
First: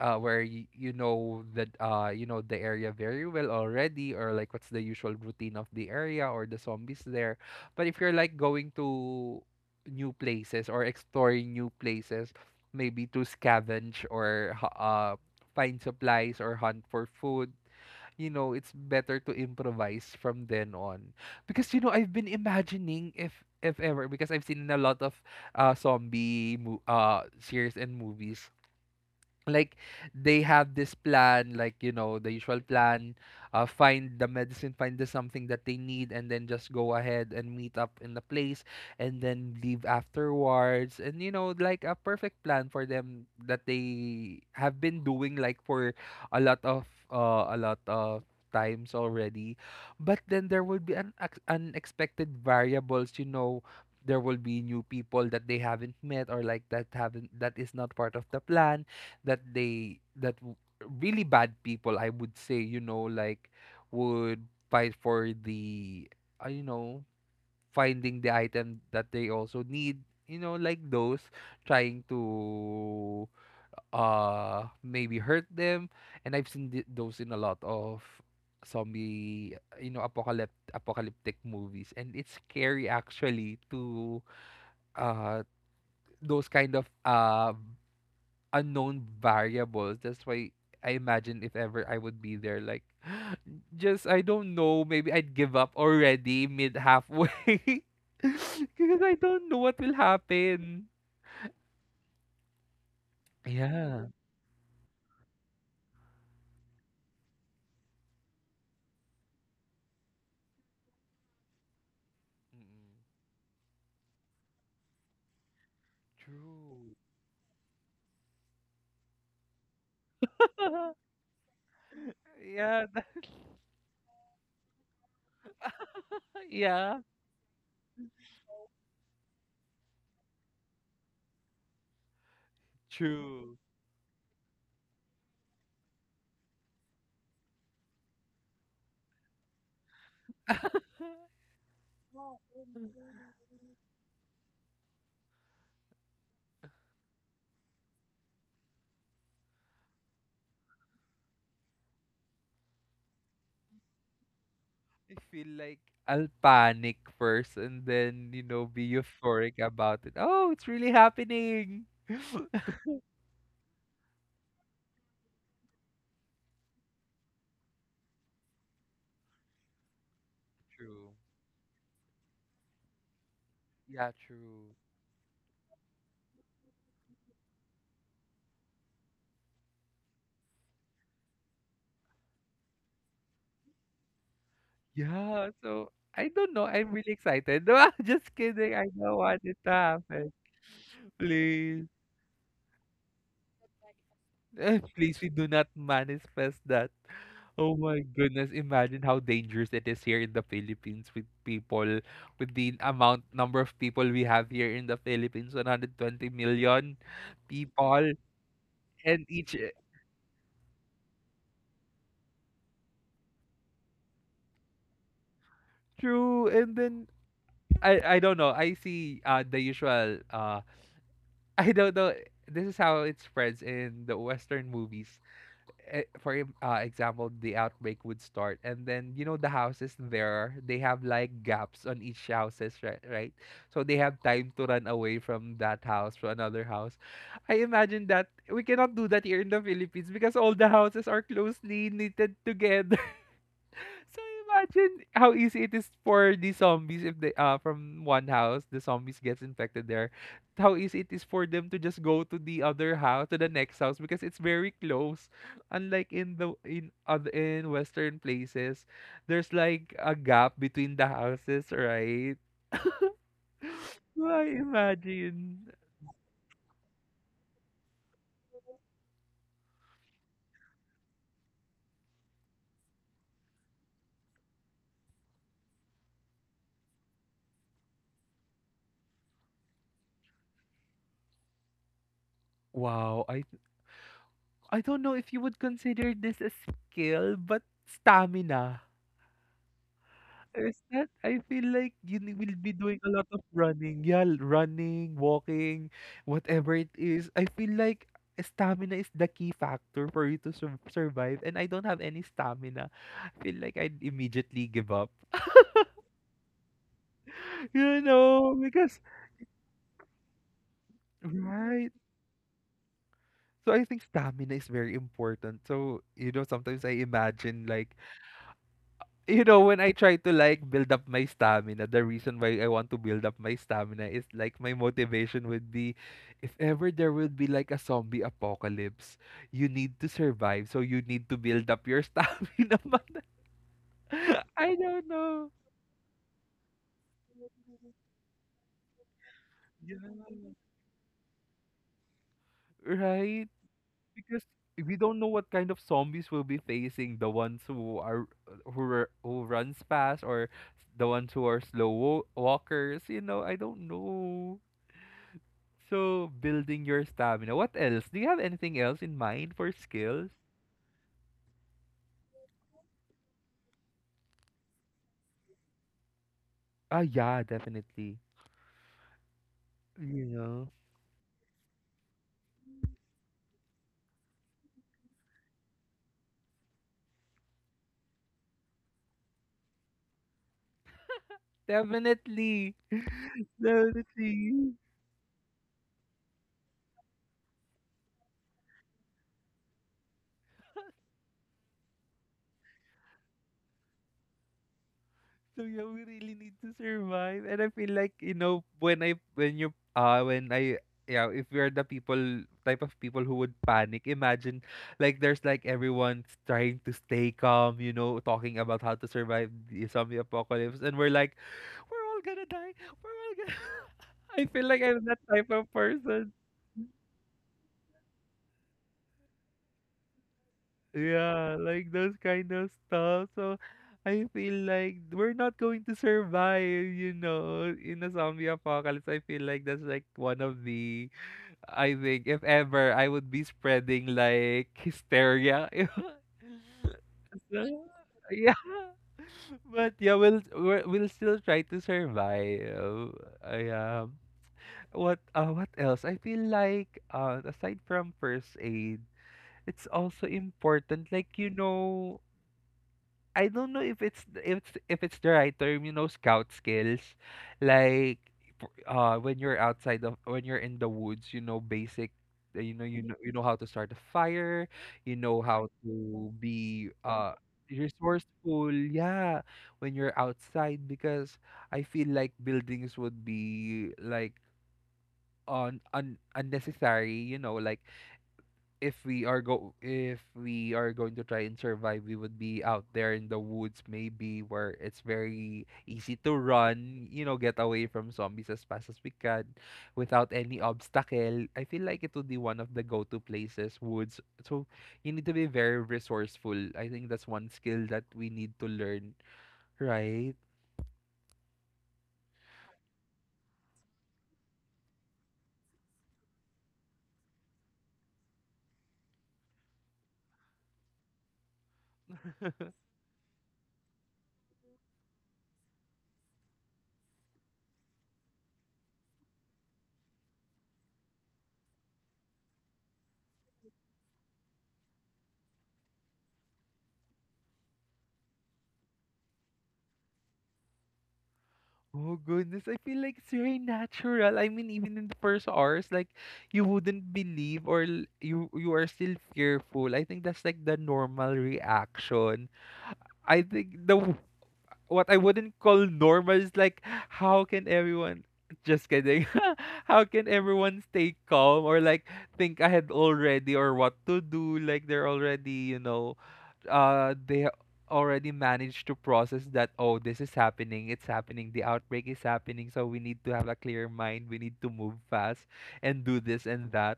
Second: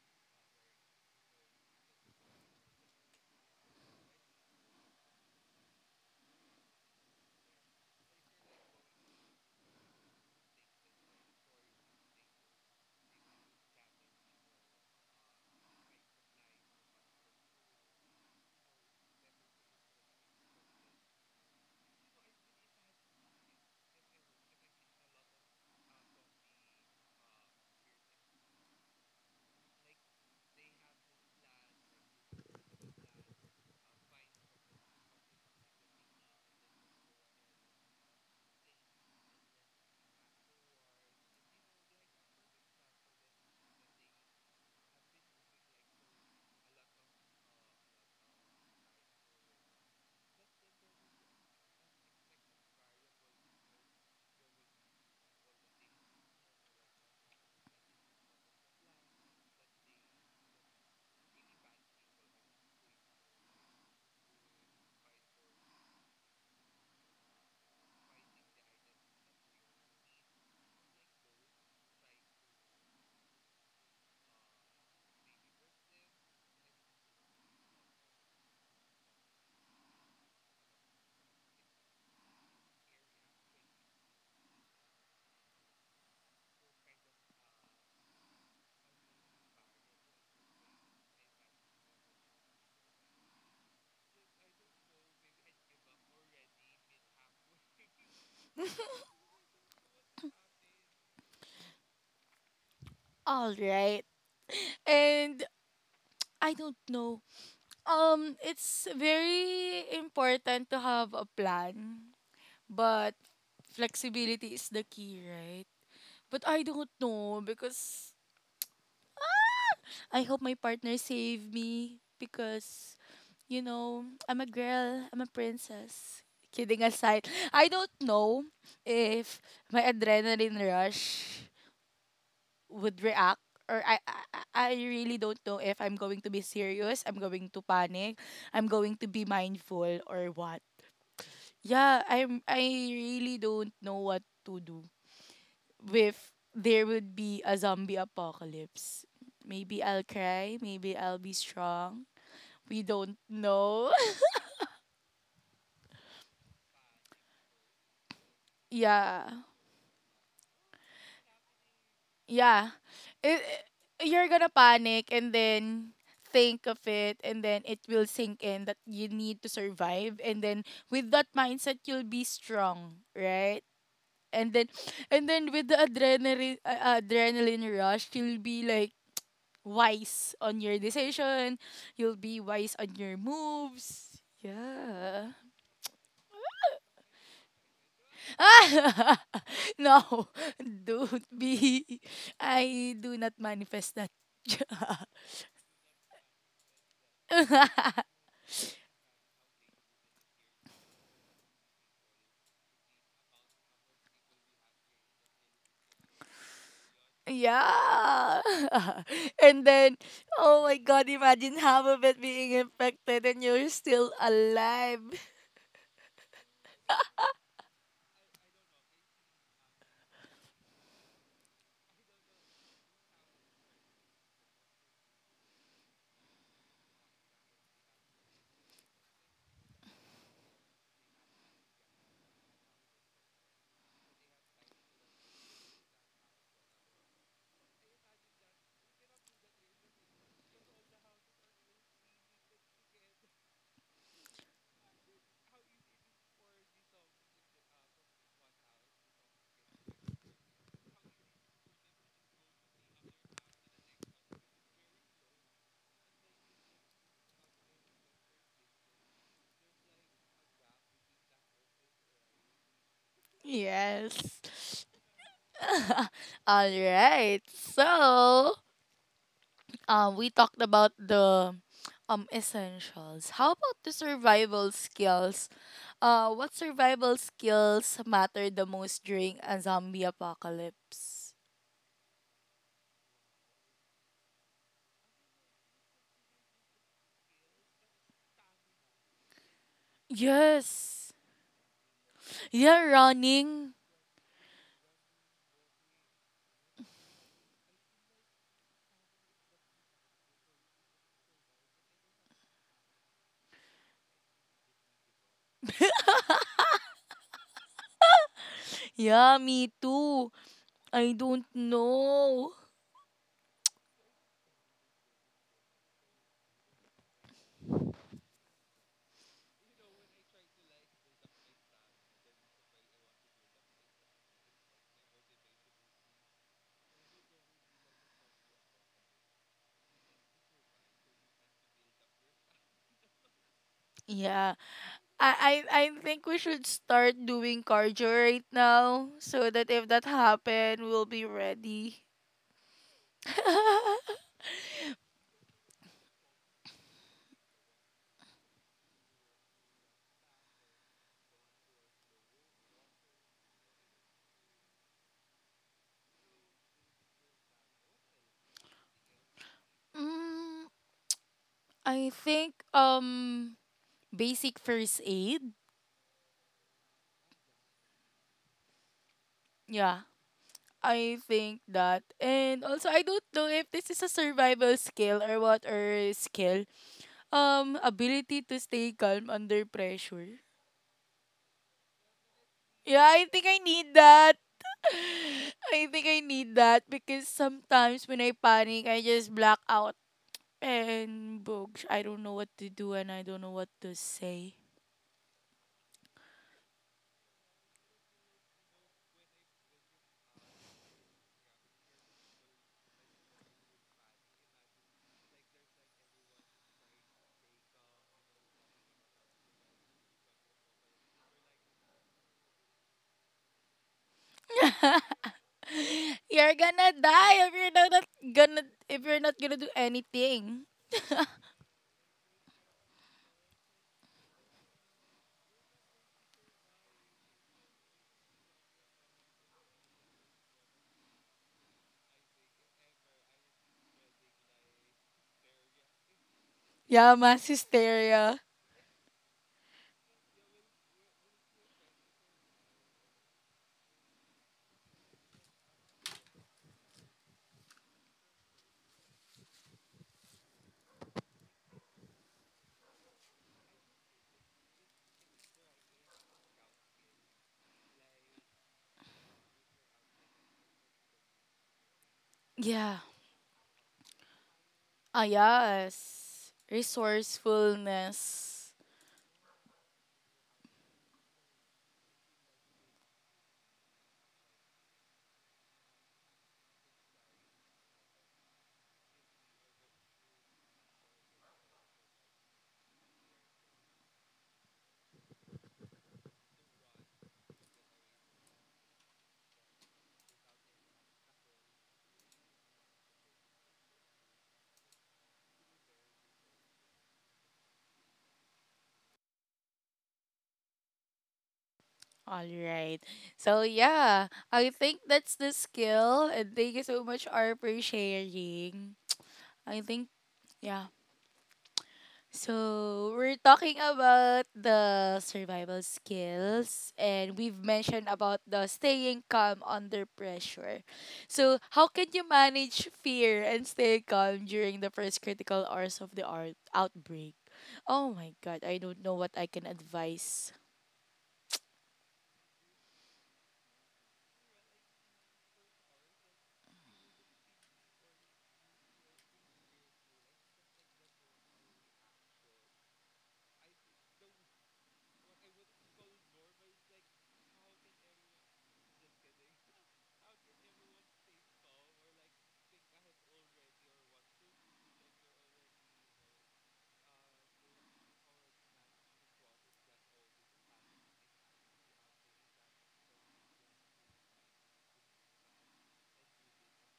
S2: uh, where you, you know that uh you know the area very well already, or like what's the usual routine of the area or the zombies there. But if you're like going to new places or exploring new places, maybe to scavenge or hu- uh find supplies or hunt for food, you know, it's better to improvise from then on. Because, you know, I've been imagining if if ever, because I've seen a lot of uh zombie mo- uh series and movies, like they have this plan, like you know the usual plan, uh find the medicine, find the something that they need, and then just go ahead and meet up in the place and then leave afterwards, and you know, like a perfect plan for them that they have been doing like for a lot of uh a lot of times already. But then there will be an unexpected variables, you know, there will be new people that they haven't met, or like that haven't that is not part of the plan, that they that w- really bad people I would say, you know, like would fight for the uh, you know, finding the item that they also need, you know, like those trying to uh maybe hurt them. And I've seen th- those in a lot of zombie, you know, apocalypt- apocalyptic movies, and it's scary actually to uh those kind of uh unknown variables. That's why I imagine if ever I would be there, like just I don't know, maybe I'd give up already mid halfway because I don't know what will happen.
S1: All right.
S2: Yeah.
S1: And I don't know. Um it's very important to have a plan, but
S2: mm
S1: flexibility is the key, right? But I don't
S2: True.
S1: know, because I hope my partner save me
S2: yeah.
S1: because you know, I'm a girl, I'm a princess. Kidding
S2: Yeah.
S1: aside, I don't know if my adrenaline rush would react,
S2: True.
S1: or I, I I I really don't know if I'm going to be serious, I'm going to panic, I'm going to be mindful or what. Yeah, I'm I really don't know what to do if there would be a zombie apocalypse. Maybe I'll cry, maybe I'll be strong, we don't know.
S2: I feel like I'll panic first and then, you know, be
S1: Yeah.
S2: euphoric about it. Oh, it's really happening.
S1: Yeah. It, you're gonna panic and then think of it, and then it will sink in that you need to survive, and then with
S2: True.
S1: that mindset you'll be strong, right?
S2: Yeah,
S1: And then
S2: true.
S1: and then with the adrenaline uh, adrenaline rush, you'll be like wise on your decision, you'll be wise on your moves. Yeah.
S2: Yeah, so I don't know. I'm really excited. No, I'm just kidding. I don't want it to
S1: No,
S2: happen.
S1: don't be.
S2: Please.
S1: I do not manifest that.
S2: Please, we do not manifest that. Oh my goodness. Imagine how dangerous it is here in the Philippines with people, with the amount, number of people we have here in the Philippines, one hundred twenty million people.
S1: Yeah.
S2: And each,
S1: And
S2: eh,
S1: then, oh my God, imagine half of it being infected and you're still alive.
S2: true. And then, I, I don't know. I see uh, the usual. uh. I don't know. This is how it spreads in the Western movies. Eh, For em- uh, example, the outbreak would start, and then you know the houses there, they have like gaps on each houses, right? Right. So they have time to run away from that house to another house. I imagine that we cannot do that here in the Philippines because all the houses are closely knitted together. So imagine how easy it is for the zombies if they uh from one house the zombies gets infected there. How easy it is for them to just go to the other house to the next house, because it's very close. Unlike in the in other in Western places, there's like a gap between the houses, right? I
S1: Yes.
S2: imagine.
S1: All right. So, um, we talked about the um essentials. How about the survival skills? Uh, what survival skills matter the most during a zombie apocalypse?
S2: Wow, I I don't know if you would consider this a skill, but stamina. There's that.
S1: Yes.
S2: I feel like you ne- will be
S1: Yeah,
S2: doing a lot of
S1: running.
S2: running. Yeah, l- running, walking, whatever it is. I feel like stamina is the key factor for you to sur- survive. And I don't have any stamina. I feel like I'd immediately give up. You know, because,
S1: Yeah, me too. I don't
S2: right?
S1: know.
S2: So I think stamina is very important. So, you know, sometimes I imagine like, you know, when I try to like build up my stamina, the reason why I want to build up my stamina is like my motivation would be if ever there would be like a zombie apocalypse, you need to survive, so you need to build up your stamina. Man.
S1: Yeah.
S2: I don't know.
S1: I I I think we should start doing cardio right now so that if
S2: Yeah.
S1: that happen, we'll be ready.
S2: Right? Because we don't know what kind of zombies we'll be facing, the ones who are who are, who runs fast, or the ones who are slow wa- walkers, you know, I don't know. So, building your stamina. What else? Do you have anything else in mind for skills?
S1: mm, I think um basic first aid.
S2: Ah, yeah, definitely.
S1: Yeah.
S2: You know,
S1: I think that. And also I don't know if this is a survival skill or what or skill. Um ability to stay calm under pressure.
S2: definitely,
S1: Yeah, I think I need that.
S2: definitely.
S1: I think I need that because sometimes when I panic, I just black out and books. I don't know what to do and I don't know what to say.
S2: So yeah, we really need to survive. And I feel like, you know, when I when you uh when I yeah, if we are the people type of people who would panic, imagine like there's like everyone's trying to stay calm, you know, talking about how to survive the zombie apocalypse and we're like, we're all gonna die. We're all gonna I feel like I'm that type of person.
S1: You're gonna die if you're not not gonna, if you're not gonna do anything.
S2: Yeah, like those kind of stuff. So I feel like we're not going to survive, you know, in a zombie apocalypse. I feel like that's like one of the, I think, if ever, I would be spreading like hysteria.
S1: Yeah, mass
S2: So,
S1: hysteria.
S2: yeah. But yeah, we'll we're, we'll still try to survive. I um, what uh, what else? I feel like uh, aside from first aid, it's also important, like, you know, I don't know if it's th- if it's, if it's the right term, you know, scout skills, like for- uh when you're outside of, when you're in the woods, you know, basic uh, you know,
S1: Yeah.
S2: you know you know how to start a fire, you
S1: Ah,
S2: know how to
S1: yes.
S2: be uh resourceful,
S1: Resourcefulness.
S2: yeah, when you're outside. Because I feel like buildings would be like on un- unnecessary, you know, like if we are go if we are going to try and survive, we would be out there in the woods maybe, where it's very easy to run, you know, get away from zombies as fast as we can without any obstacle. I feel like it would be one of the go-to places, woods. So you need to be very resourceful. I think that's one skill that we need to learn, right?
S1: All right. So, yeah, I think that's the skill. And thank you so much, R, for sharing. I think, yeah, so we're talking about the survival skills and we've mentioned about the staying calm under pressure. So, how can you manage fear and stay calm during the first critical hours of the art outbreak? Oh my god, I don't know what I can advise.
S2: Oh goodness, I feel like it's very natural. I mean, even in the first hours, like you wouldn't believe or l- you you are still fearful. I think that's like the normal reaction. I think the w- what I wouldn't call normal is like how can everyone just kidding. How can everyone stay calm or like think ahead already or what to do? Like they're already, you know, uh they already managed to process that, oh, this is happening, it's happening, the outbreak is happening, so we need to have a clear mind, we need to move fast and do this and that.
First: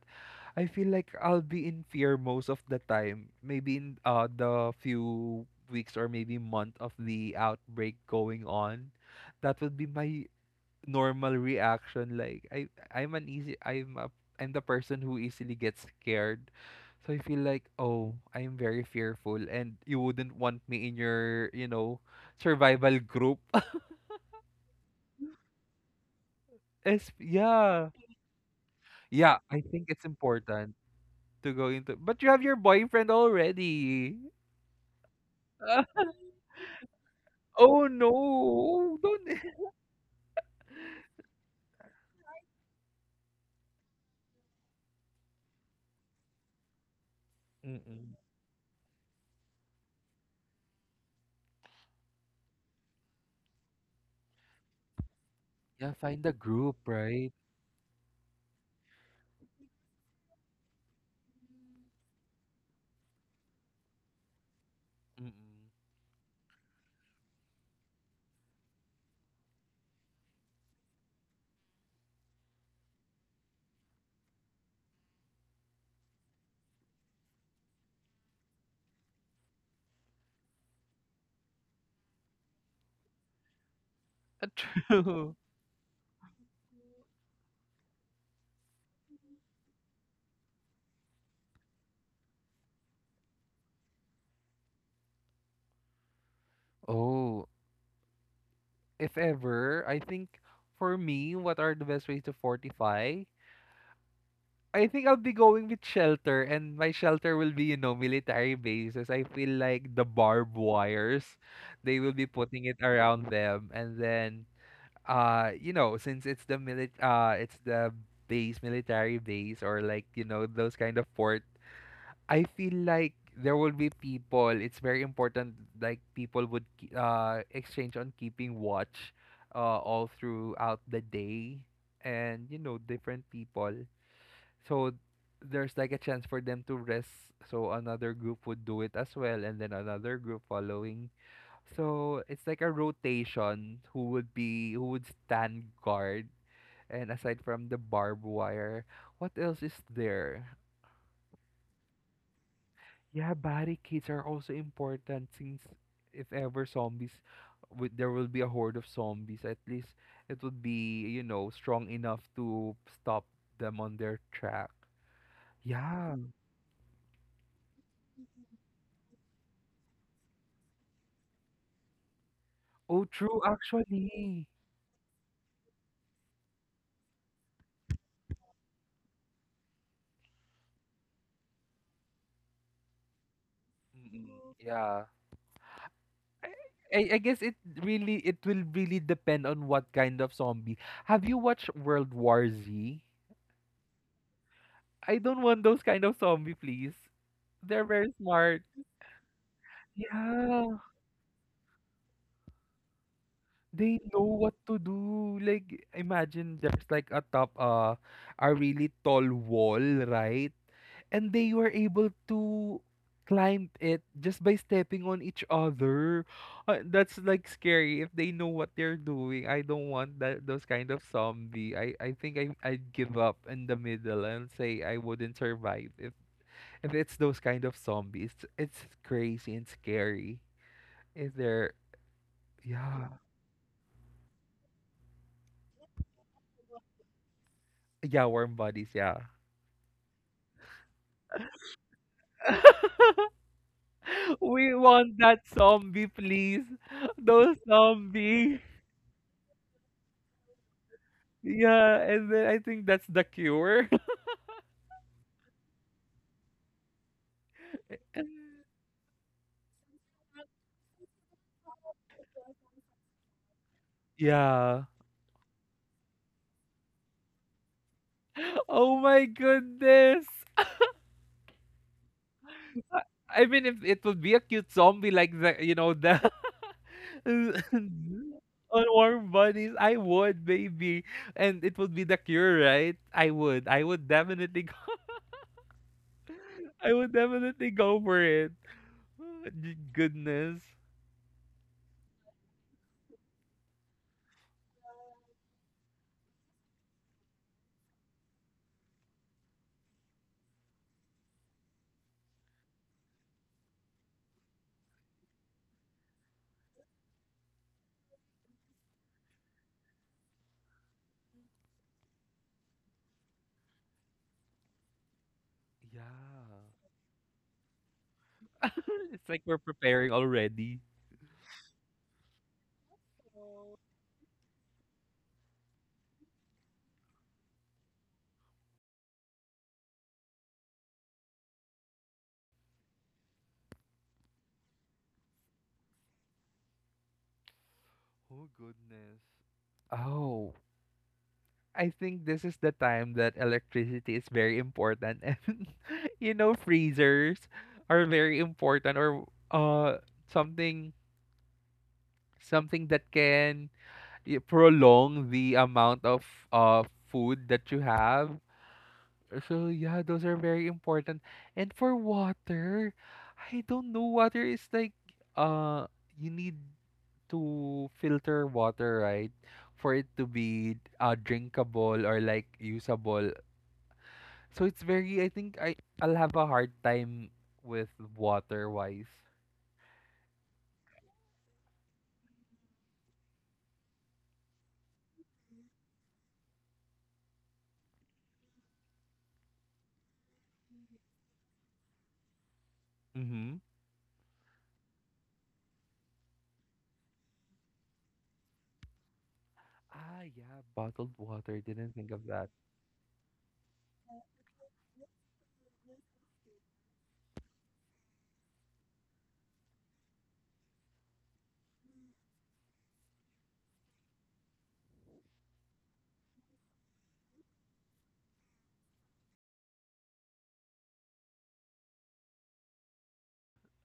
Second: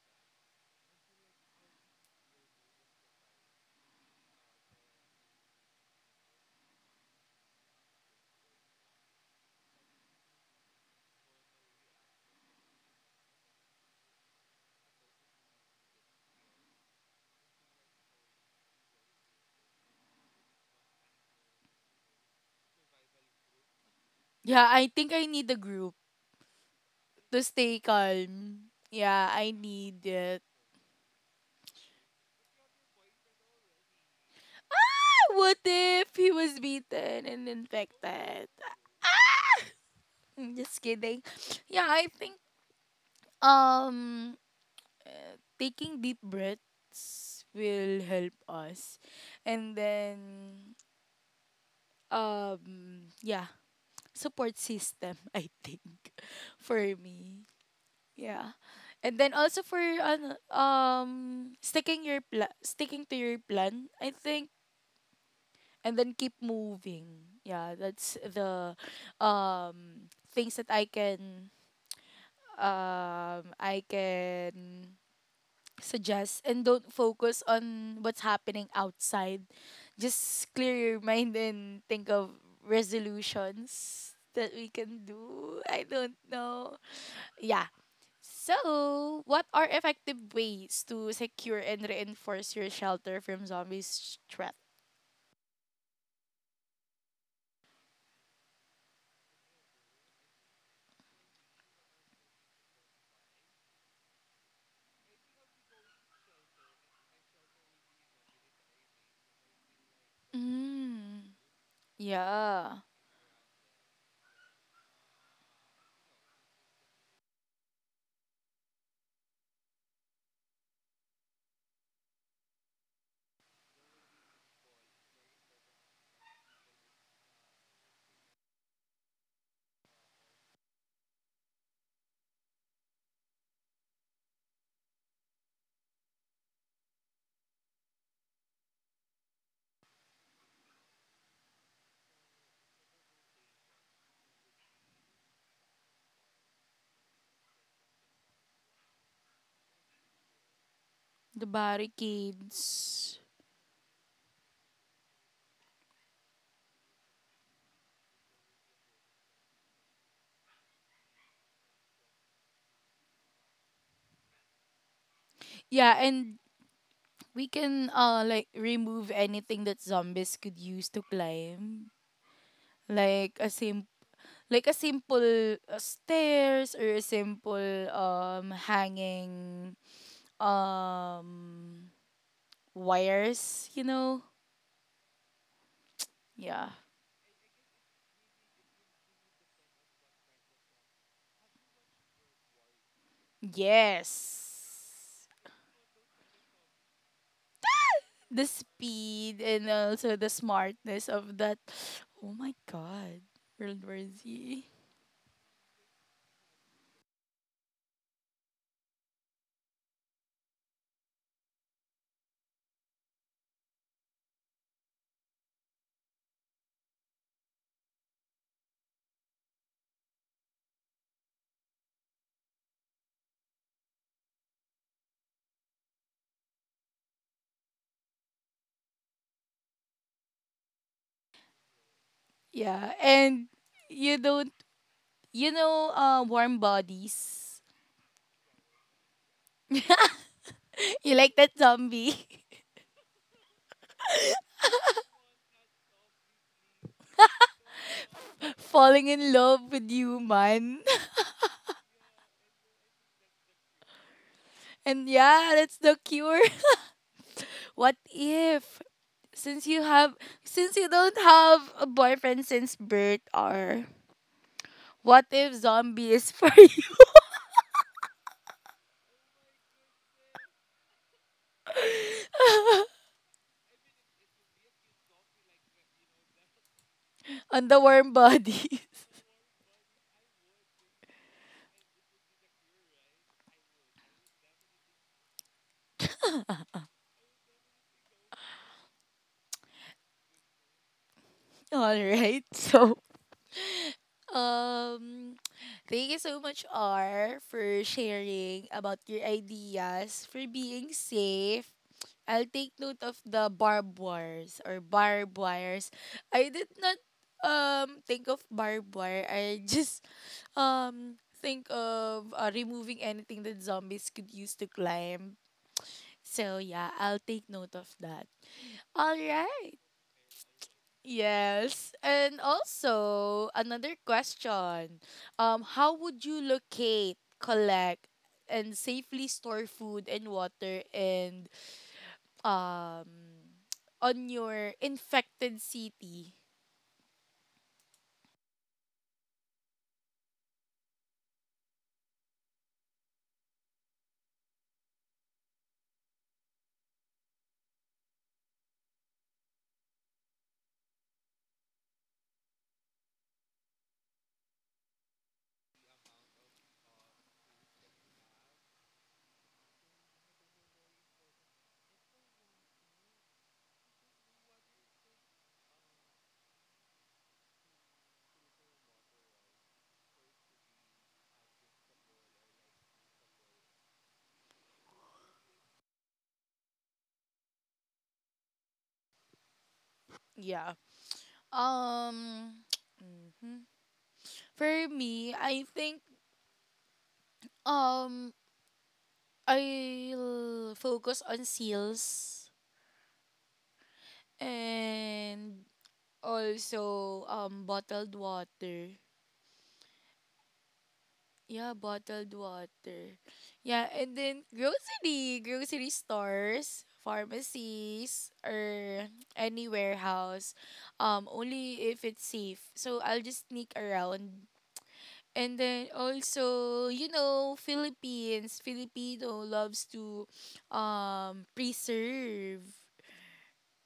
S2: I feel like I'll be in fear most of the time, maybe in uh the few weeks or maybe month of the outbreak going on. That would be my normal reaction. Like i i'm an easy i'm a I'm the person who easily gets scared. So I feel like, oh, I'm very fearful and you wouldn't want me in your, you know survival group.
S1: Yeah, I think I need a group
S2: Es-
S1: to stay
S2: yeah.
S1: calm. Yeah,
S2: Yeah,
S1: I
S2: I think
S1: need
S2: it's
S1: it.
S2: important to go into, but you have your boyfriend already.
S1: What if he was beaten and
S2: Oh
S1: infected?
S2: no, don't.
S1: I'm just kidding. Yeah, I think Um, uh, taking deep breaths will
S2: Mm-mm.
S1: help us. And then, um, yeah, support system, I think,
S2: Yeah, find a group,
S1: for
S2: right?
S1: me. Yeah. And then also for ano, um sticking your pla- sticking to your plan, I think,
S2: Mm-mm.
S1: and then keep moving. Yeah, that's the um things that I can um I can suggest, and don't focus on what's happening outside. Just clear your mind and think of resolutions that we can
S2: True.
S1: do. I don't know. Yeah. So, what are effective ways to secure and reinforce your shelter from zombies threat?
S2: Oh, if ever, I think for me, what are the best ways to fortify? I think I'll be going with shelter, and my shelter will be, you know, military bases. I feel like the barbed wires,
S1: Mm,
S2: they will be putting
S1: yeah,
S2: it around them, and then, uh, you know, since it's the mili- uh, it's the base, military base, or like you know those kind of fort. I feel like there will be people. It's very important. Like people would ke- uh, exchange on keeping watch, uh, all throughout the day, and you know different people. So there's like a chance for them to rest. So another group would do it as well, and then another group following. So it's like a rotation. Who would be who would stand guard? And aside from the barbed wire, what else is there?
S1: the barricades.
S2: Yeah, barricades are also important since if ever zombies, w- there will be a horde of zombies. At least it would be, you know, strong enough to stop them on their track.
S1: Yeah,
S2: Yeah.
S1: and we can uh like remove anything that zombies could use to climb,
S2: Oh,
S1: like
S2: true.
S1: a simple.
S2: Actually.
S1: Like a simple uh, stairs, or a simple um hanging um wires, you know?
S2: Mm-mm. Yeah. I,
S1: Yeah.
S2: I I guess it really it will really depend on what kind of zombie. Have you watched World War Z?
S1: Yes.
S2: I don't want those kind of zombie, please. They're very
S1: The
S2: smart.
S1: speed and also the
S2: Yeah.
S1: smartness of that. Oh my god. World War
S2: They know what
S1: Z.
S2: to do. Like imagine there's like a top uh a really tall wall, right? And they were able to climb it just by stepping on each other. Uh, that's like scary if they know what they're doing. I don't want that those kind of zombie. I I think I I'd give up in the middle and say I wouldn't survive if if it's those kind of zombies. It's, it's crazy and scary. If they're
S1: Yeah,
S2: yeah.
S1: and you don't you know uh warm bodies.
S2: Yeah, warm bodies, yeah.
S1: You like that zombie
S2: We want that zombie, please. Those zombie.
S1: falling in love with you, man.
S2: Yeah, and then I think that's the cure.
S1: And yeah, that's the cure. What if, since you have since you don't have a boyfriend since birth, or
S2: Yeah.
S1: what if zombie is for you
S2: Oh my goodness. I mean, if it would be a cute zombie like the, you know, the on
S1: on the warm body?
S2: warm bodies, I would, baby. And it would be the cure, right? I would. I would definitely go, I would definitely go for it. Goodness.
S1: Alright, so um thank you so much, R, for sharing about your ideas for being safe. I'll take note of the barbed wires, or barbed wires. I did not um think of barbed wire. I just um think of uh, removing anything that zombies could use to climb.
S2: Yeah.
S1: So yeah, I'll take note of that. All
S2: It's like we're
S1: right.
S2: preparing already.
S1: Yes. And also
S2: Oh.
S1: another question. Um how would you locate, collect and safely store food and water, and um on your infected city?
S2: Oh goodness. Oh, I think this is the time that electricity is very important and you know freezers are very important, or uh something something that can y- prolong the amount of uh food that you have. So yeah, those are very important. And for water, I don't know, water is like uh you need to filter water, right? For it to be uh, drinkable or like usable. So it's very, I think I I'll have a hard time with water wise.
S1: Yeah. Um mhm. For me, I think um I'll focus on seals,
S2: Mhm.
S1: and also um bottled water.
S2: Ah, yeah, bottled water.
S1: Yeah,
S2: Didn't think of
S1: bottled
S2: that.
S1: water. Yeah, and then grocery, grocery stores, pharmacies, or any warehouse. Um, only if it's safe. So I'll just sneak around. And then also, you know, Philippines, Filipino loves to um preserve.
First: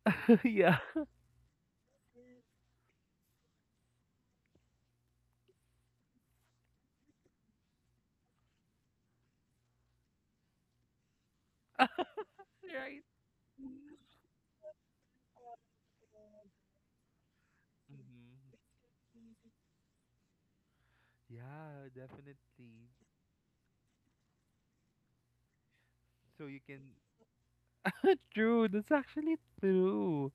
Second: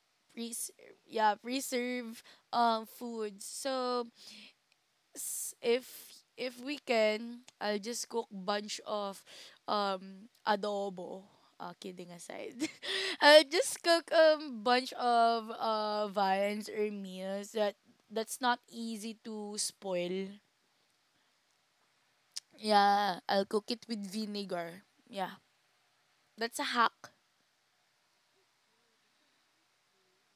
S1: pres-
S2: Yeah.
S1: yeah, preserve um food, so s- if if we can I'll just cook bunch of um adobo. Uh, kidding aside,
S2: Right.
S1: I'll just
S2: Mhm.
S1: cook um bunch of uh viands or meals that that's not easy to spoil.
S2: Yeah, definitely.
S1: Yeah, I'll cook it with vinegar. Yeah,
S2: So
S1: that's
S2: you
S1: a
S2: can
S1: hack.
S2: true, that's actually true.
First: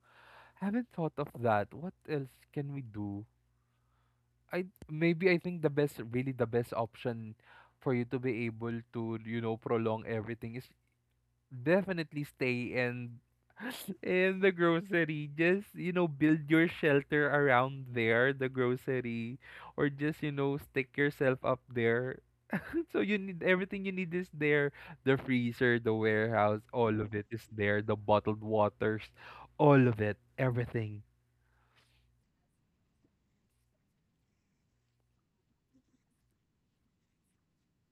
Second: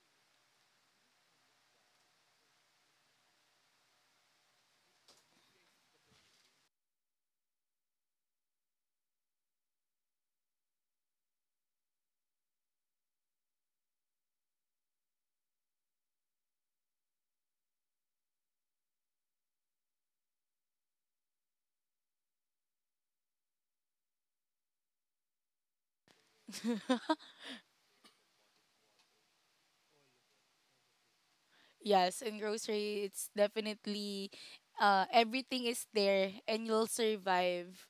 S2: Haven't thought of that. What else can we do? I maybe I think the best really the best option for you to be able to you know prolong everything is definitely stay in in the grocery, just you know build your shelter around there, the grocery, or just you know stick yourself up there. So you need, everything you need is there, the freezer, the warehouse, all of it is there, the bottled waters, all of it, everything.
S1: Yes, in grocery it's definitely uh everything is there, and you'll survive.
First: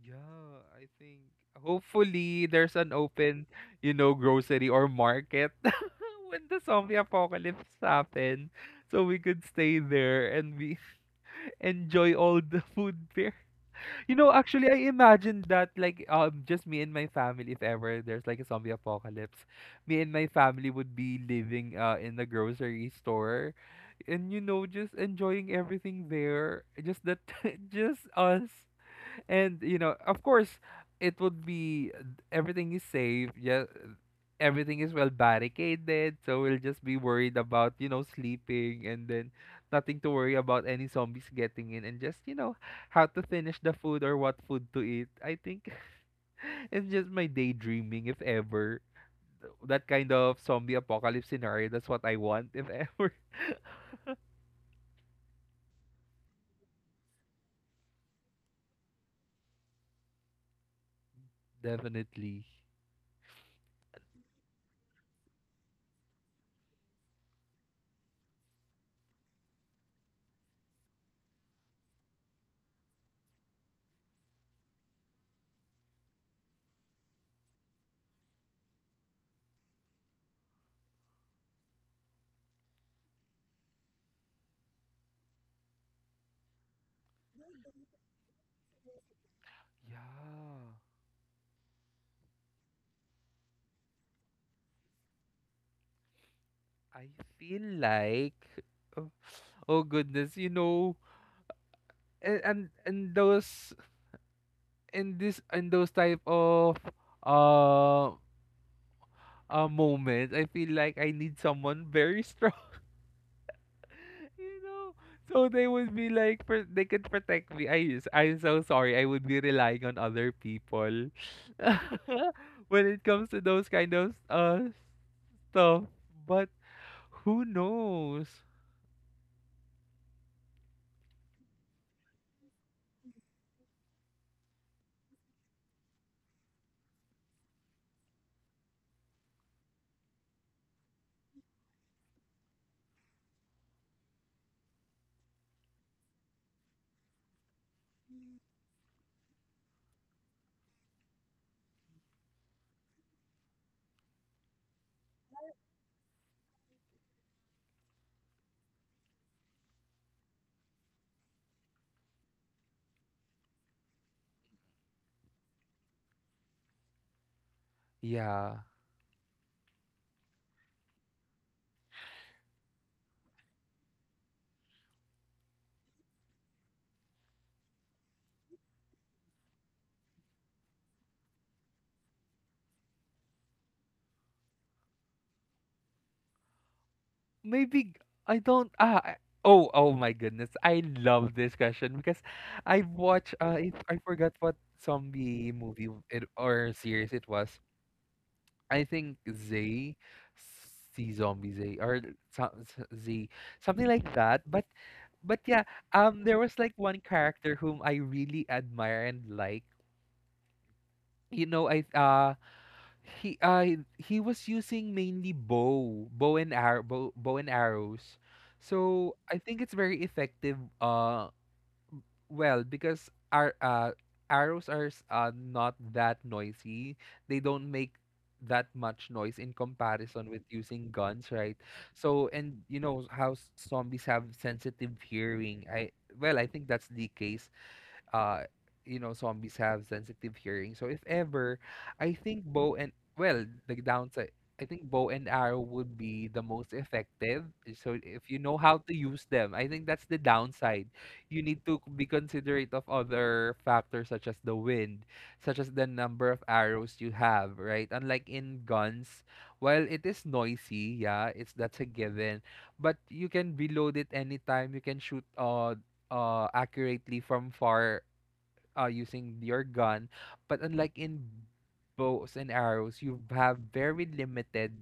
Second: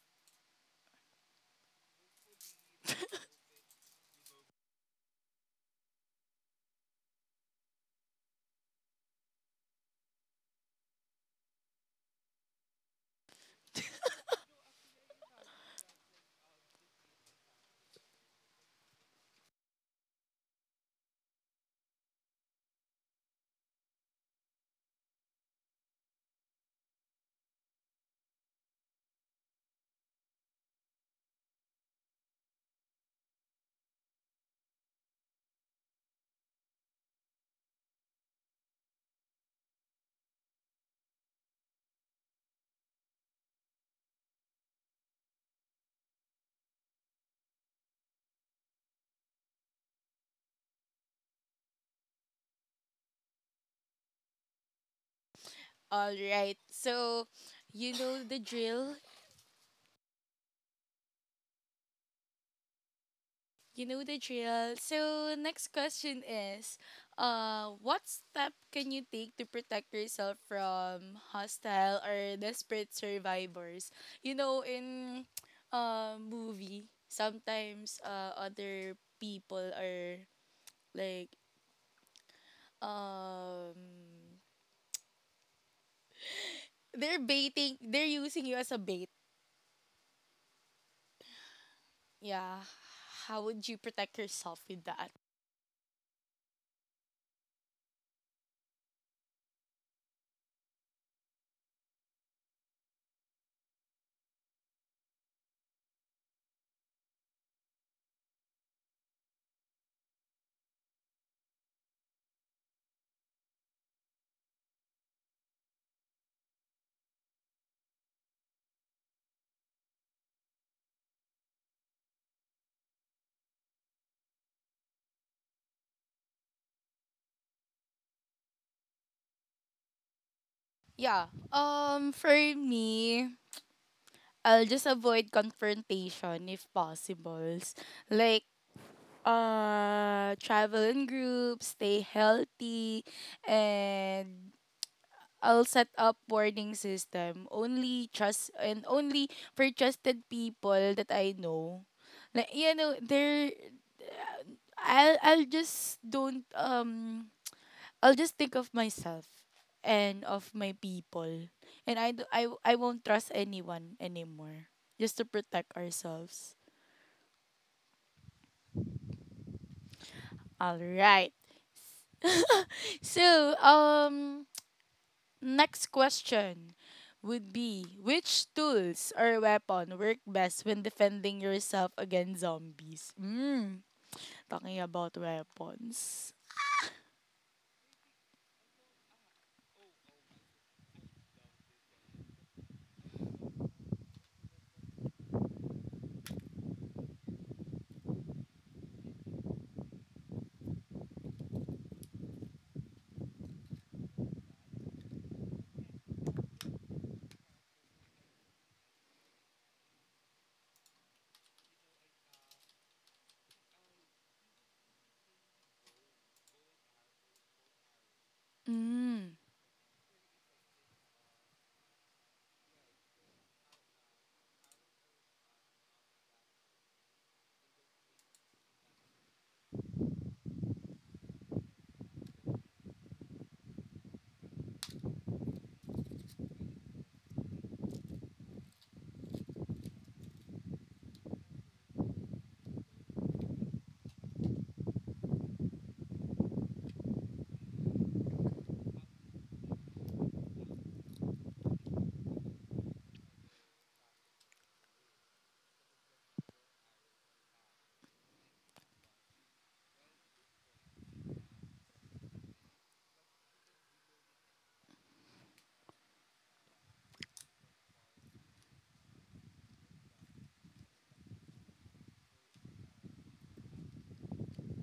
S2: Yeah, I think hopefully there's an open, you know, grocery or market when the zombie apocalypse happen, so we could stay there and we enjoy all the food there. You know, actually, I imagined that like um just me and my family, if ever there's like a zombie apocalypse, me and my family would be living uh in the grocery store and you know just enjoying everything there. Just that, just us and you know of course it would be uh, everything is safe, yeah, everything is well barricaded, so we'll just be worried about you know sleeping, and then nothing to worry about any zombies getting in, and just you know how to finish the food or what food to eat. I think it's just my daydreaming, if ever that kind of zombie apocalypse scenario, that's what I want if ever.
S1: All right. So, you know the drill.
S2: Definitely.
S1: You know the drill. So, next question is, uh, what step can you take to protect yourself from hostile or desperate survivors? You know, in uh, movie, sometimes uh, other people are like, um, they're baiting, they're using you as a bait.
S2: Yeah,
S1: Yeah. How would you protect yourself with that?
S2: I feel like oh, oh goodness, you know, and, and and those in this in those type of uh uh moments, I feel like I need someone very strong, you know, so they would be like pr- they could protect me. I s- I'm so sorry. I would be relying on other people when it comes to those kind of uh stuff, but who knows?
S1: Yeah. Um for me, I'll just avoid confrontation if possible. Like, uh travel in groups, stay healthy, and I'll set up warning system. Only trust, and only for trusted people that I know. Like you know, there I'll I'll just don't um I'll just think of myself and of my people. And I, do, I, w- I won't trust anyone anymore, just to protect ourselves.
S2: Yeah.
S1: All right. So, um, next question would be, which tools or weapon work best when defending yourself against zombies? Mm, talking about weapons.
S2: Maybe, I don't ah I- oh, oh my goodness. I love this question because I watched uh it, I forgot what zombie movie w- it or series it was. I think Zay, see zombie Zay, or so- so- Z something like that. But but yeah, um there was like one character whom I really admire and like. You know, I uh he uh he was using mainly bow, bow and arrow, bow, bow and arrows. So
S1: Mm.
S2: I think it's very effective. Uh, well, because our uh arrows are s- uh not that noisy. They don't make that much noise in comparison with using guns, right? So and you know how s- zombies have sensitive hearing. I, well, I think that's the case. uh you know zombies have sensitive hearing, so if ever, I think bow and, well, the downside, I think bow and arrow would be the most effective. Eh, so if you know how to use them, I think that's the downside. You need to be considerate of other factors such as the wind, such as the number of arrows you have, right? Unlike in guns, while it is noisy, yeah, it's that's a given, but you can reload it anytime, you can shoot uh uh accurately from far uh, using your gun. But unlike in bows and arrows, you have very limited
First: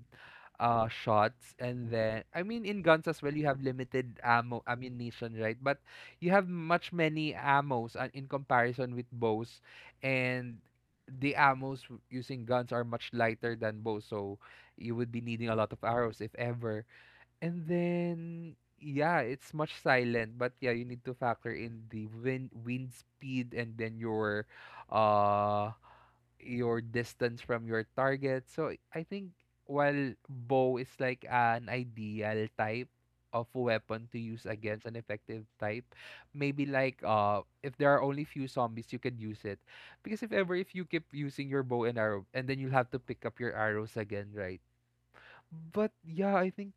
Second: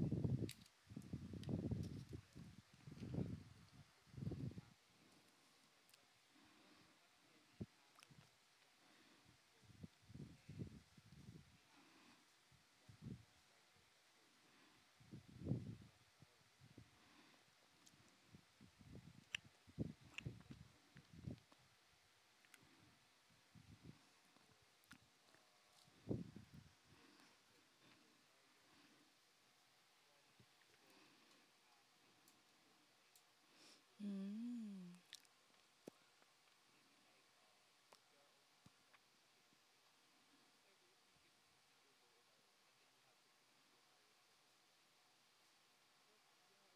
S2: uh, shots. And then, I mean, in guns as well, you have limited ammo, ammunition, right? But you have much many ammos uh, in comparison with bows. And the ammos w- using guns are much lighter than bows. So you would be needing a lot of arrows, if ever. And then, yeah, it's much silent, but yeah, you need to factor in the wind wind speed and then your uh your distance from your target. So I think while bow is like an ideal type of weapon to use against an effective type, maybe like uh if there are only few zombies you could use it. Because if ever if you keep using your bow and arrow, and then you'll have to pick up your arrows again, right? But yeah, I think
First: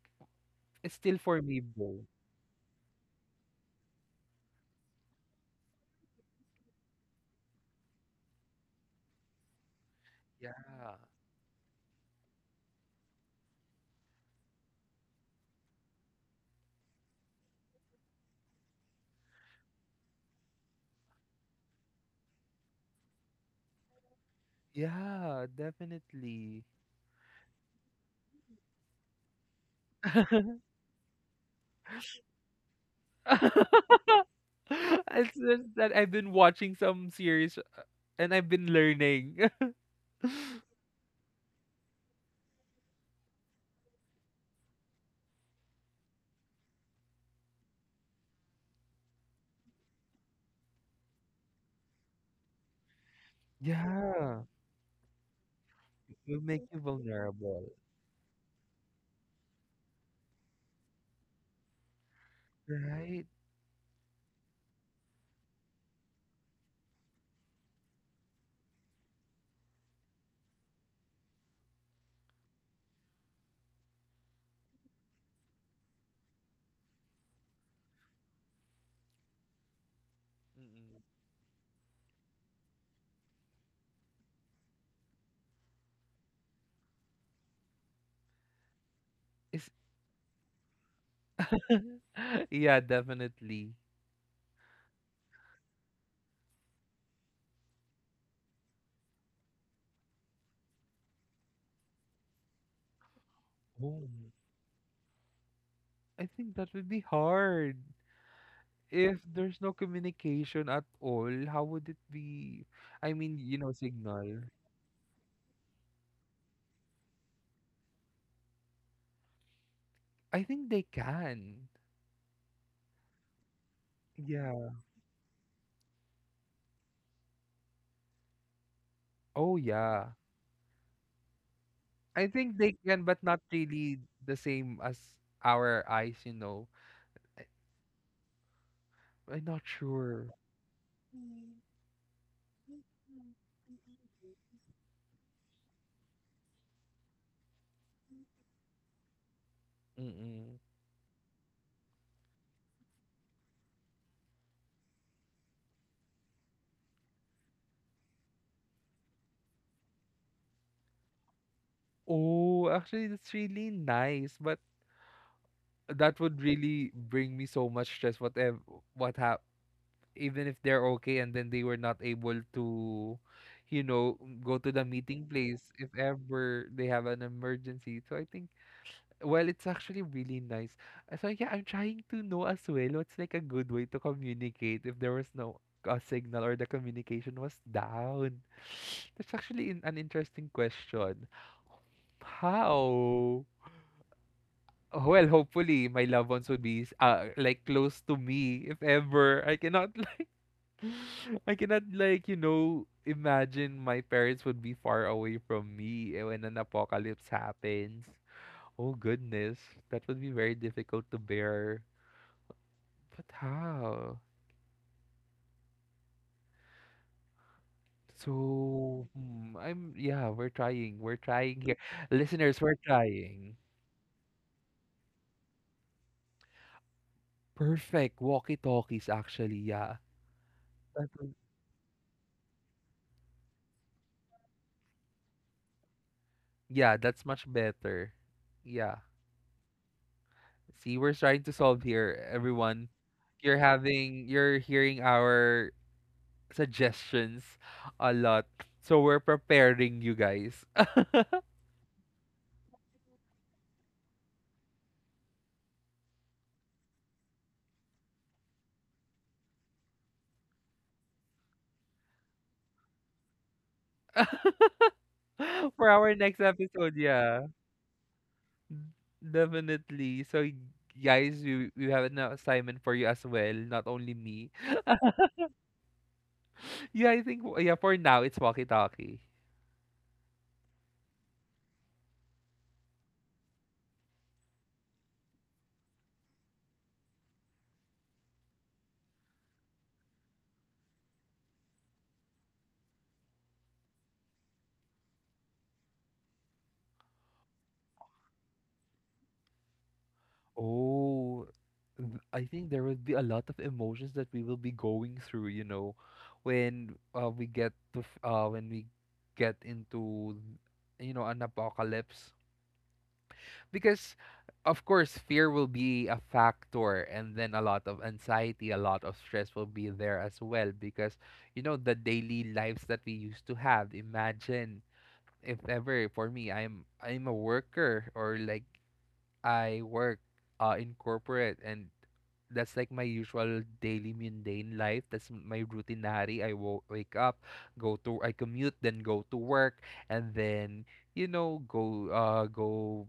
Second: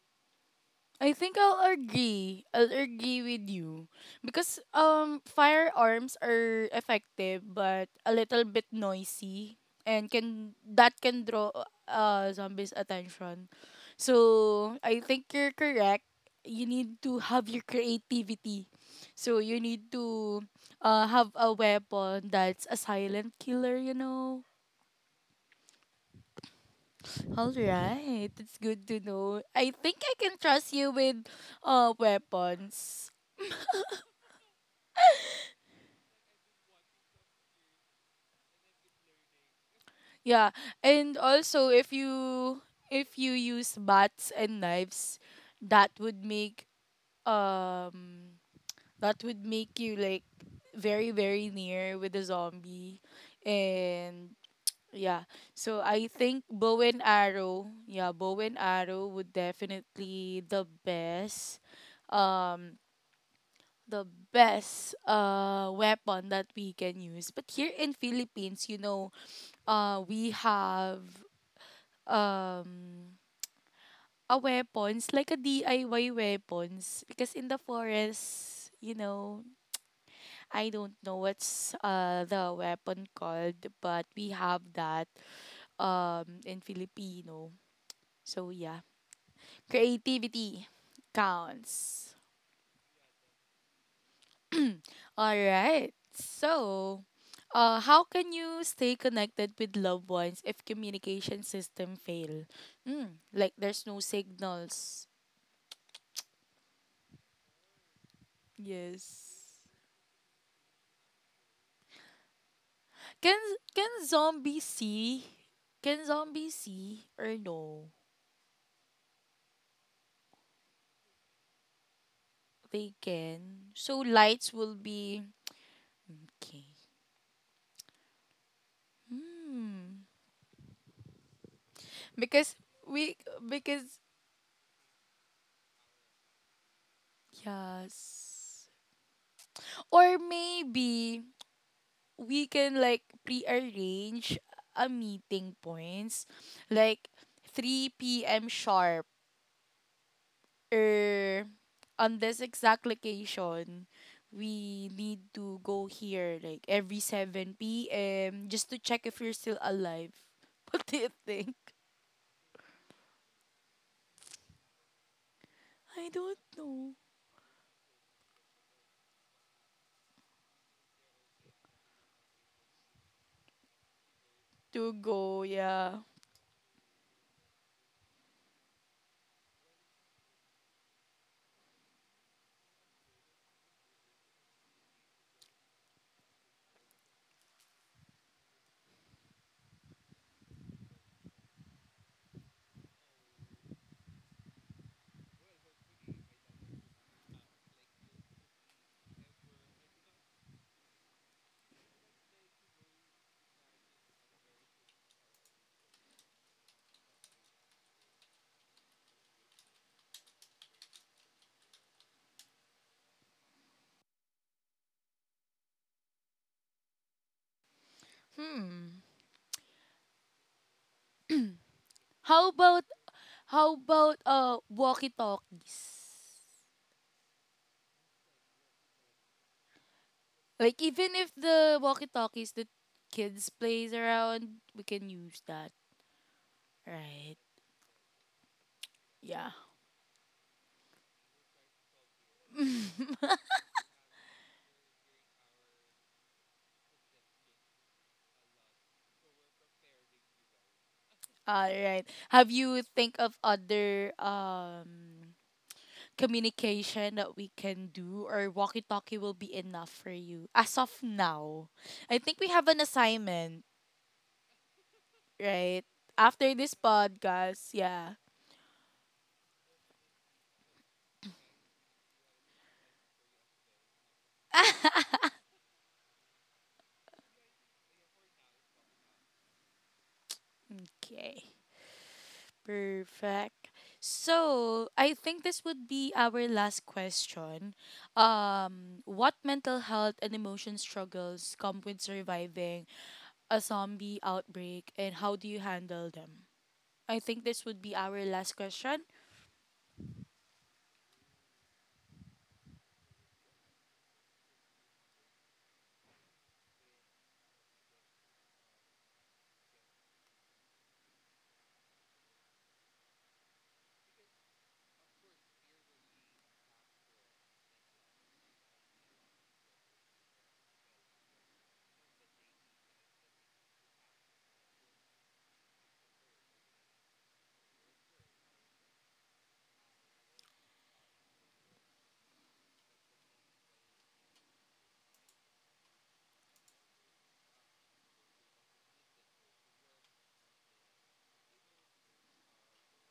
S2: it's
S1: I
S2: still
S1: think
S2: for me,
S1: I'll
S2: Bo.
S1: agree. I'll agree with you because um firearms are effective but a little bit noisy and
S2: Yeah.
S1: can that can draw uh zombies attention. So I think you're correct. You need to have your creativity. So you need to uh have a weapon that's a silent killer, you know.
S2: Yeah, definitely.
S1: All right, it's good to know. I think I can trust you with uh weapons.
S2: It's just that I've been watching some series uh, and I've been learning.
S1: Yeah, and also if you, if you use bats and knives, that would make um that would make you like very very near with the zombie, and
S2: Yeah,
S1: yeah. So I
S2: it will
S1: think
S2: make you
S1: bow and arrow,
S2: vulnerable,
S1: yeah, bow and arrow would definitely the best, um,
S2: right?
S1: the best uh weapon that we can use. But here in Philippines, you know, uh, we have um a weapons like a D I Y weapons, because in the forest you know I don't
S2: Mm-mm.
S1: know what's uh the weapon called, but we have that um in Filipino. So yeah,
S2: It's,
S1: creativity counts.
S2: yeah, definitely.
S1: All right, so uh how can you stay connected with loved ones if communication system fail? Mm, like there's no
S2: Oh,
S1: signals.
S2: I think that would be hard. If there's
S1: Yes.
S2: no communication at all, how would it be? I mean,
S1: Can
S2: you know,
S1: can
S2: signal.
S1: zombies see? Can zombies see or no?
S2: I think they can.
S1: They can. So lights
S2: Yeah.
S1: will be okay.
S2: Oh
S1: Hmm.
S2: yeah. I
S1: Because
S2: think they can,
S1: we,
S2: but not
S1: because,
S2: really the same as our eyes, you know. I,
S1: yes.
S2: I'm not
S1: Or
S2: sure.
S1: maybe we can like prearrange a meeting points like three p m sharp,
S2: Mm-mm.
S1: er, on this exact location, we need to go here like every seven p m just to check if you're still alive. What do you think?
S2: Oh, actually, that's really nice, but
S1: I
S2: that
S1: don't
S2: would really
S1: know.
S2: bring me so much stress. Whatever, what hap, even if they're okay, and then they were not able to, you know, go to the
S1: To
S2: meeting
S1: go,
S2: place if
S1: yeah.
S2: ever they have an emergency. So I think, well, it's actually really nice. Uh, So yeah, I'm trying to know as well what's like a good way to communicate if there was no uh, signal or the communication was down. That's actually in an interesting question. How? Well, hopefully my loved ones would be s- uh, like close to me if ever. I cannot like I cannot like, you know, imagine my parents would be far away from me eh, when an apocalypse happens. Oh goodness, that would be very difficult to bear. But how?
S1: Hmm.
S2: So, hmm, I'm yeah, we're trying. We're trying here.
S1: How
S2: Listeners, we're
S1: about,
S2: trying.
S1: how about uh walkie-talkies?
S2: Perfect. Walkie-talkies actually, yeah.
S1: Like,
S2: That
S1: even if
S2: would-
S1: the walkie-talkies the kids plays around, we can use that,
S2: yeah, that's
S1: right?
S2: much better. Yeah.
S1: Yeah.
S2: See, we're trying to solve here, everyone. You're having you're hearing our suggestions a lot. So we're preparing you guys
S1: All right. Have you think of other um communication that we can do, or walkie-talkie will be enough for you as of now? I think we have an assignment, right?
S2: for our next
S1: After this
S2: episode, yeah.
S1: podcast, yeah.
S2: Definitely. So, y- guys, we we have an assignment for you as well, not only me. Yeah, I think w- yeah, for now it's walkie-talkie.
S1: Okay. Perfect. So, I think this would be our last question. Um, what mental health and emotion struggles come with surviving a zombie outbreak and how do you handle them? I think this would be our last question.
S2: Oh, th- I think there would be a lot of emotions that we will be going through, you know, when uh, we get to f- uh when we get into, you know, an apocalypse. Because of course fear will be a factor, and then a lot of anxiety, a lot of stress will be there as well, because you know, the daily lives that we used to have. Imagine if ever, for me, i'm i'm a worker, or like I work uh in corporate, and that's like my usual daily mundane life. That's m- my routine na hari. I wo- wake up, go to I commute, then go to work, and then, you know, go uh go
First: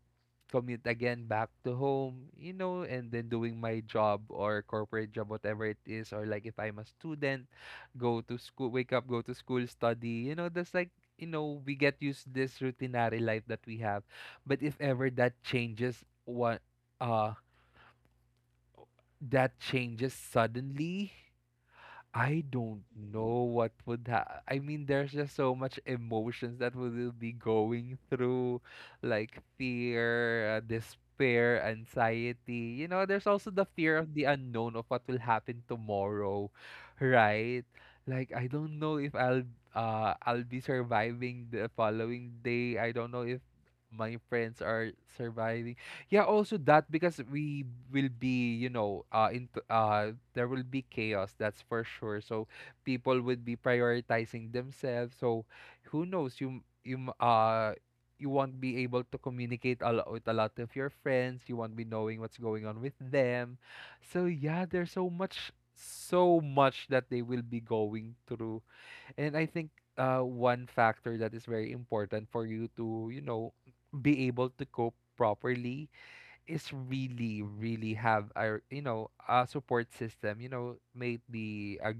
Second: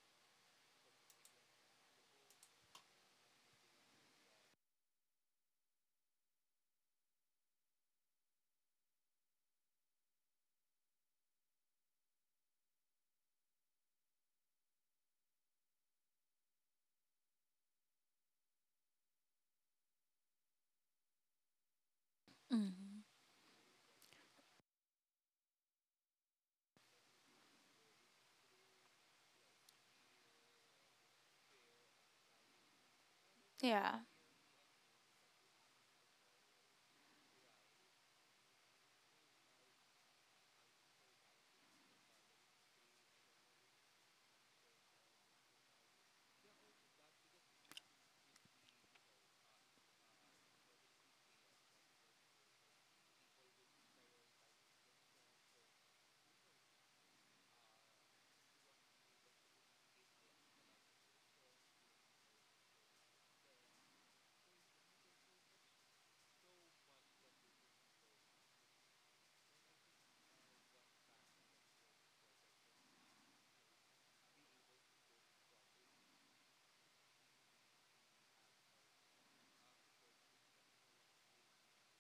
S2: commute again back to home. You know, and then doing my job or corporate job, whatever it is, or like if I'm a student, go to school, wake up, go to school, study. You know, that's like, you know, we get used this routinary life that we have. But if ever that changes, what uh that changes suddenly, I don't
S1: Mm-hmm.
S2: know what would ha- I mean, there's just so much emotions that we will be going through, like fear, uh, despair, anxiety. You know, there's also the
S1: Yeah.
S2: fear of the unknown of what will happen tomorrow, right? Like I don't know if I'll uh I'll be surviving the following day. I don't know if my friends are surviving. Yeah, also that, because we will be, you know, uh into uh there will be chaos, that's for sure. So people would be prioritizing themselves. So who knows, you m- you m- uh you won't be able to communicate a lot with a lot of your friends. You won't be knowing what's going on with them. So yeah, there's so much so much that they will be going through. And I think uh one factor that is very important for you to, you know, be able to cope properly is really really have, a you know, a support system, you know, maybe a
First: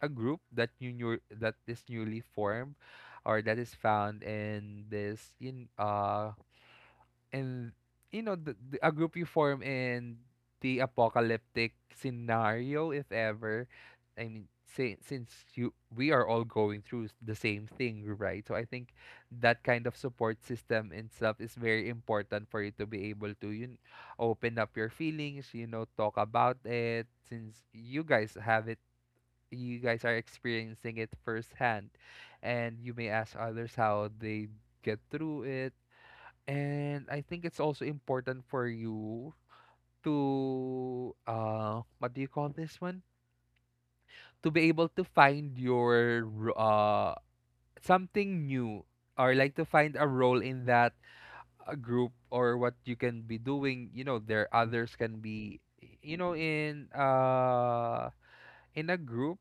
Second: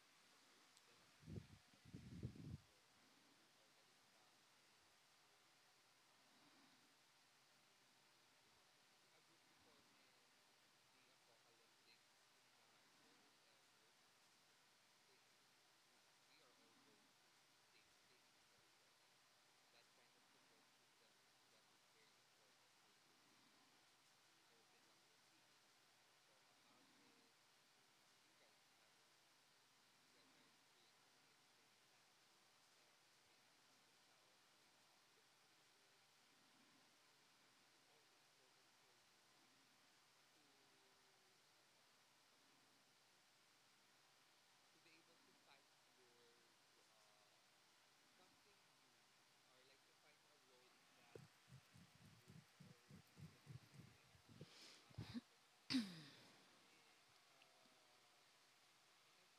S2: a group that you new that is newly formed, or that is found in this in uh and you know, the, the, a group you form in the apocalyptic scenario, if ever, I mean, say, since you we are all going through s- the same thing, right? So I think that kind of support system and stuff is very important for you to be able to, you kn- open up your feelings, you know, talk about it, since you guys have it, you guys are experiencing it firsthand, and you may ask others how they get through it. And I think it's also important for you to uh what do you call this one? To be able to find your ro- uh something new, or like to find a role in that, uh, group, or what you can be doing. You know, there others can be, you know, in uh in a group,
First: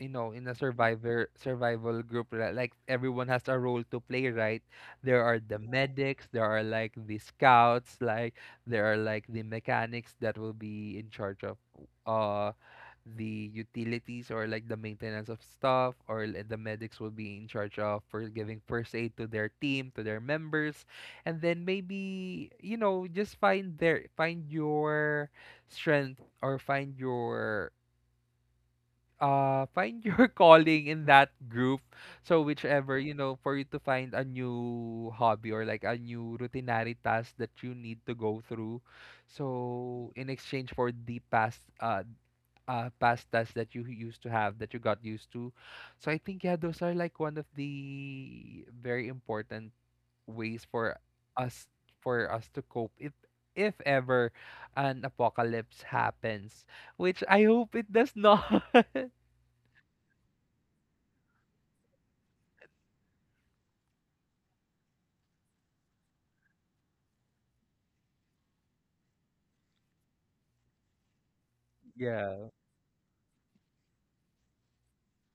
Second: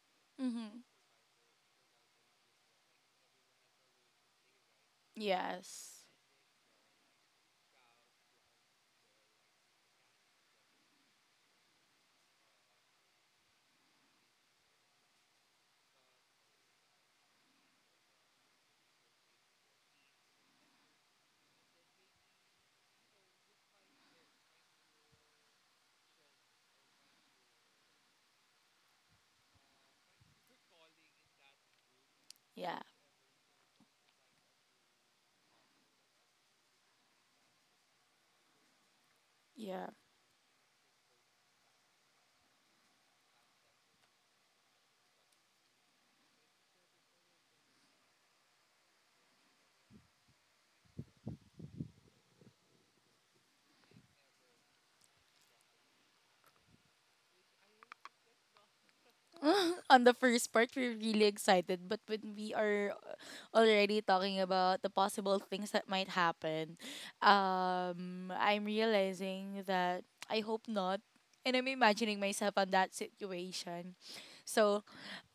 S2: you know, in a
S1: Mm-hmm.
S2: survivor survival group, li- like everyone has a role to play, right? There are the
S1: Yes.
S2: medics, there are like the scouts, like there are like the mechanics that will be in charge of uh the utilities, or like the maintenance of stuff, or li- the medics will be in charge of for giving first aid to their team, to their members. And then maybe, you know, just find their find your strength, or find your uh find your calling in that group. So
S1: Yeah.
S2: whichever, you know, for you to find a new hobby, or like a new routinary task that you need to go through,
S1: Yeah.
S2: so in exchange for the past uh uh past tasks that you used to have, that you got used to. So I think yeah, those are like one of the very important ways for us, for us to cope if if ever an apocalypse happens, which I hope it does not.
S1: On the first part, we're really excited, but when we are already talking about the possible things that might happen, um, I'm realizing that I hope not. And I'm imagining
S2: Yeah.
S1: myself on that situation. So,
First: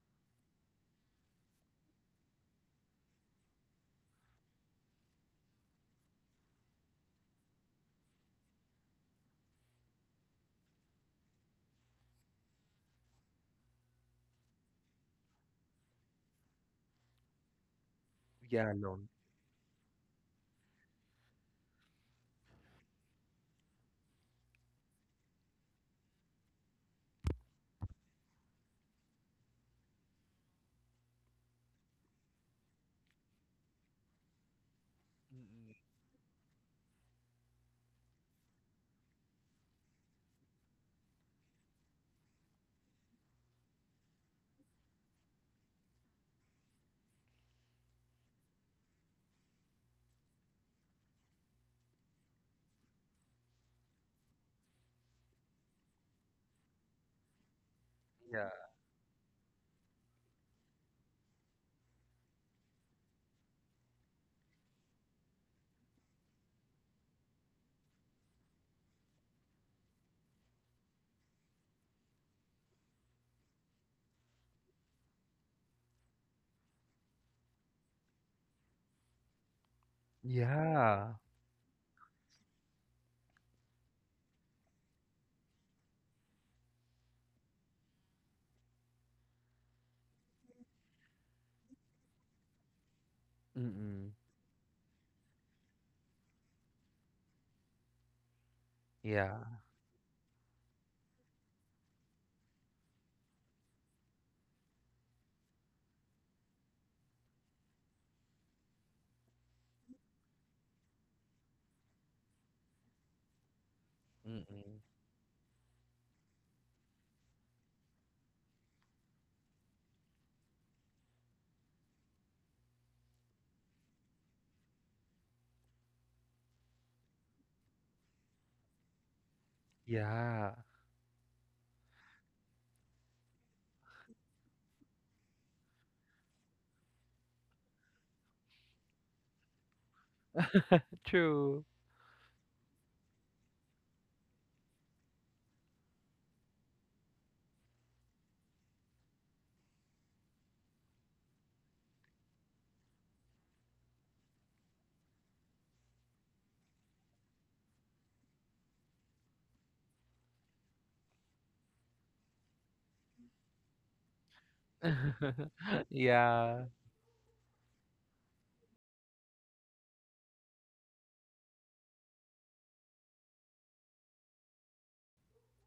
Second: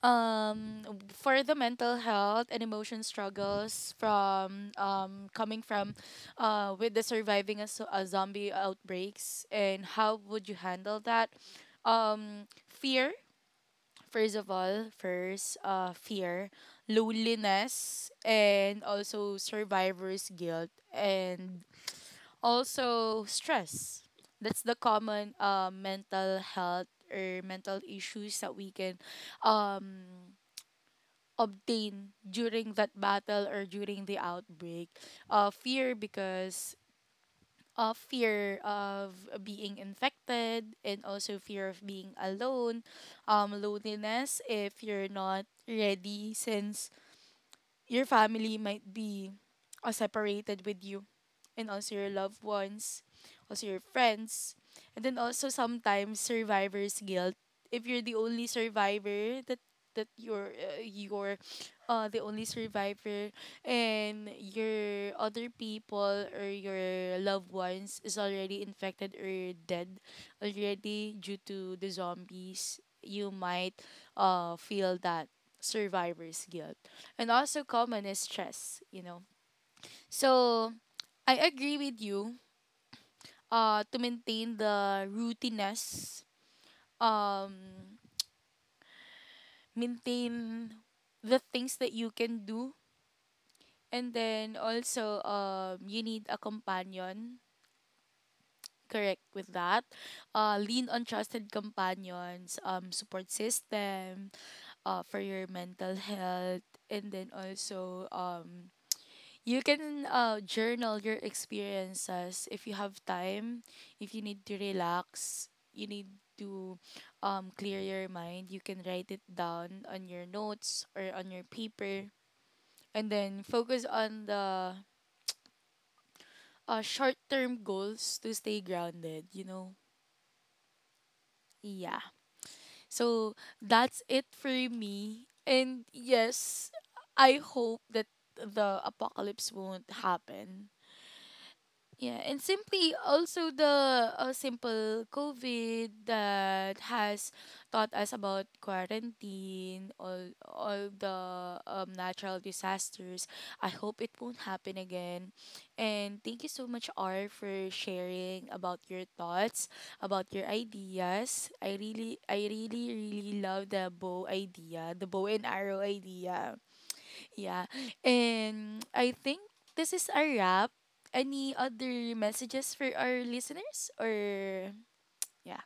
S1: um for the mental health and emotion struggles, from um coming from uh with the surviving a, zo- a zombie outbreaks, and how would you handle that? Um fear, first of all. First, uh fear, loneliness,
S2: Yeah,
S1: and
S2: alone.
S1: also survivor's guilt, and also stress. That's the common uh, mental health or mental issues that we can um obtain during that battle or during the outbreak. Uh,
S2: Mm-mm.
S1: fear, because uh, fear of being infected, and also fear of being alone, um, loneliness if you're not ready, since your family might be uh, separated with you, and also your loved ones, also your friends, and then also sometimes survivor's guilt. If you're the only
S2: Yeah.
S1: survivor, that that you're uh, you're uh, the only survivor and your other people or your loved ones is already infected or dead already due to the zombies, you might uh, feel that survivor's guilt, and also common is stress, you know. So
S2: Yeah.
S1: I agree with you uh to maintain the routineness, um maintain the things that you can do,
S2: Mm-mm.
S1: and then also um you need a companion, correct
S2: Yeah.
S1: with that. Uh lean on trusted companions, um support system uh for your mental health, and then also um you can uh, journal your experiences if you have time. If you need to
S2: Mm-mm.
S1: relax, you need to um, clear your mind, you can write it down on your notes or on your paper. And then focus on the uh, short term goals to stay grounded, you know?
S2: Yeah.
S1: Yeah. So that's it for me. And yes, I hope that the apocalypse won't happen.
S2: True.
S1: Yeah, and simply also the uh, simple COVID that has taught us about quarantine, all all the um, natural disasters. I hope it won't happen again. And thank you so much, R, for sharing about your thoughts, about your ideas. I really, I really, really love the bow idea, the bow and arrow idea.
S2: Yeah.
S1: Yeah. And I think this is a wrap. Any other messages for our listeners? Or, yeah.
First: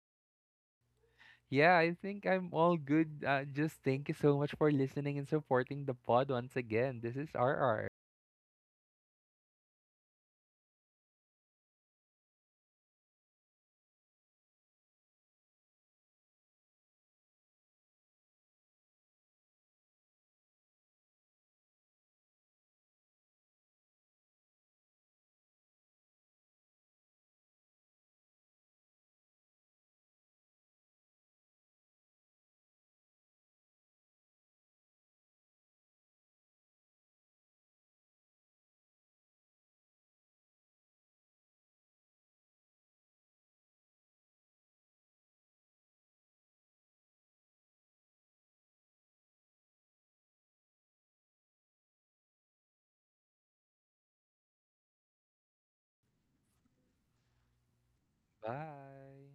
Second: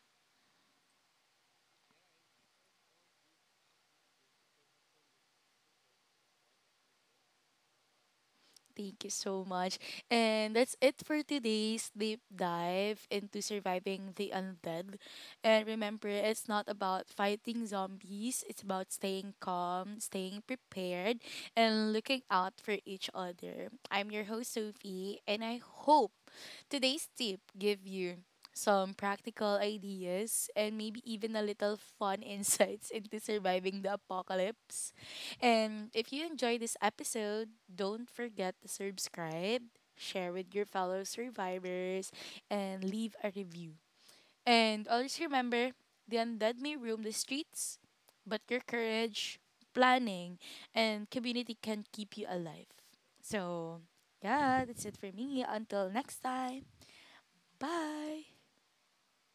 S2: Yeah, I think I'm all good. Uh, just thank you so much for listening and supporting the pod once again. This is R R.
S1: Thank you so much. And that's it for today's deep dive into surviving the undead. And remember, it's not about fighting zombies, it's about staying calm, staying prepared, and looking out for each other. I'm your host, Sophie, and I hope today's tip give you some practical ideas, and maybe even a little fun insights into surviving the apocalypse. And if you enjoyed this episode, don't forget to subscribe, share with your fellow survivors, and leave a review. And always remember, the undead may roam the streets, but your courage, planning, and community can keep you alive. So, yeah, that's it for me. Until next time, bye.
S2: Bye.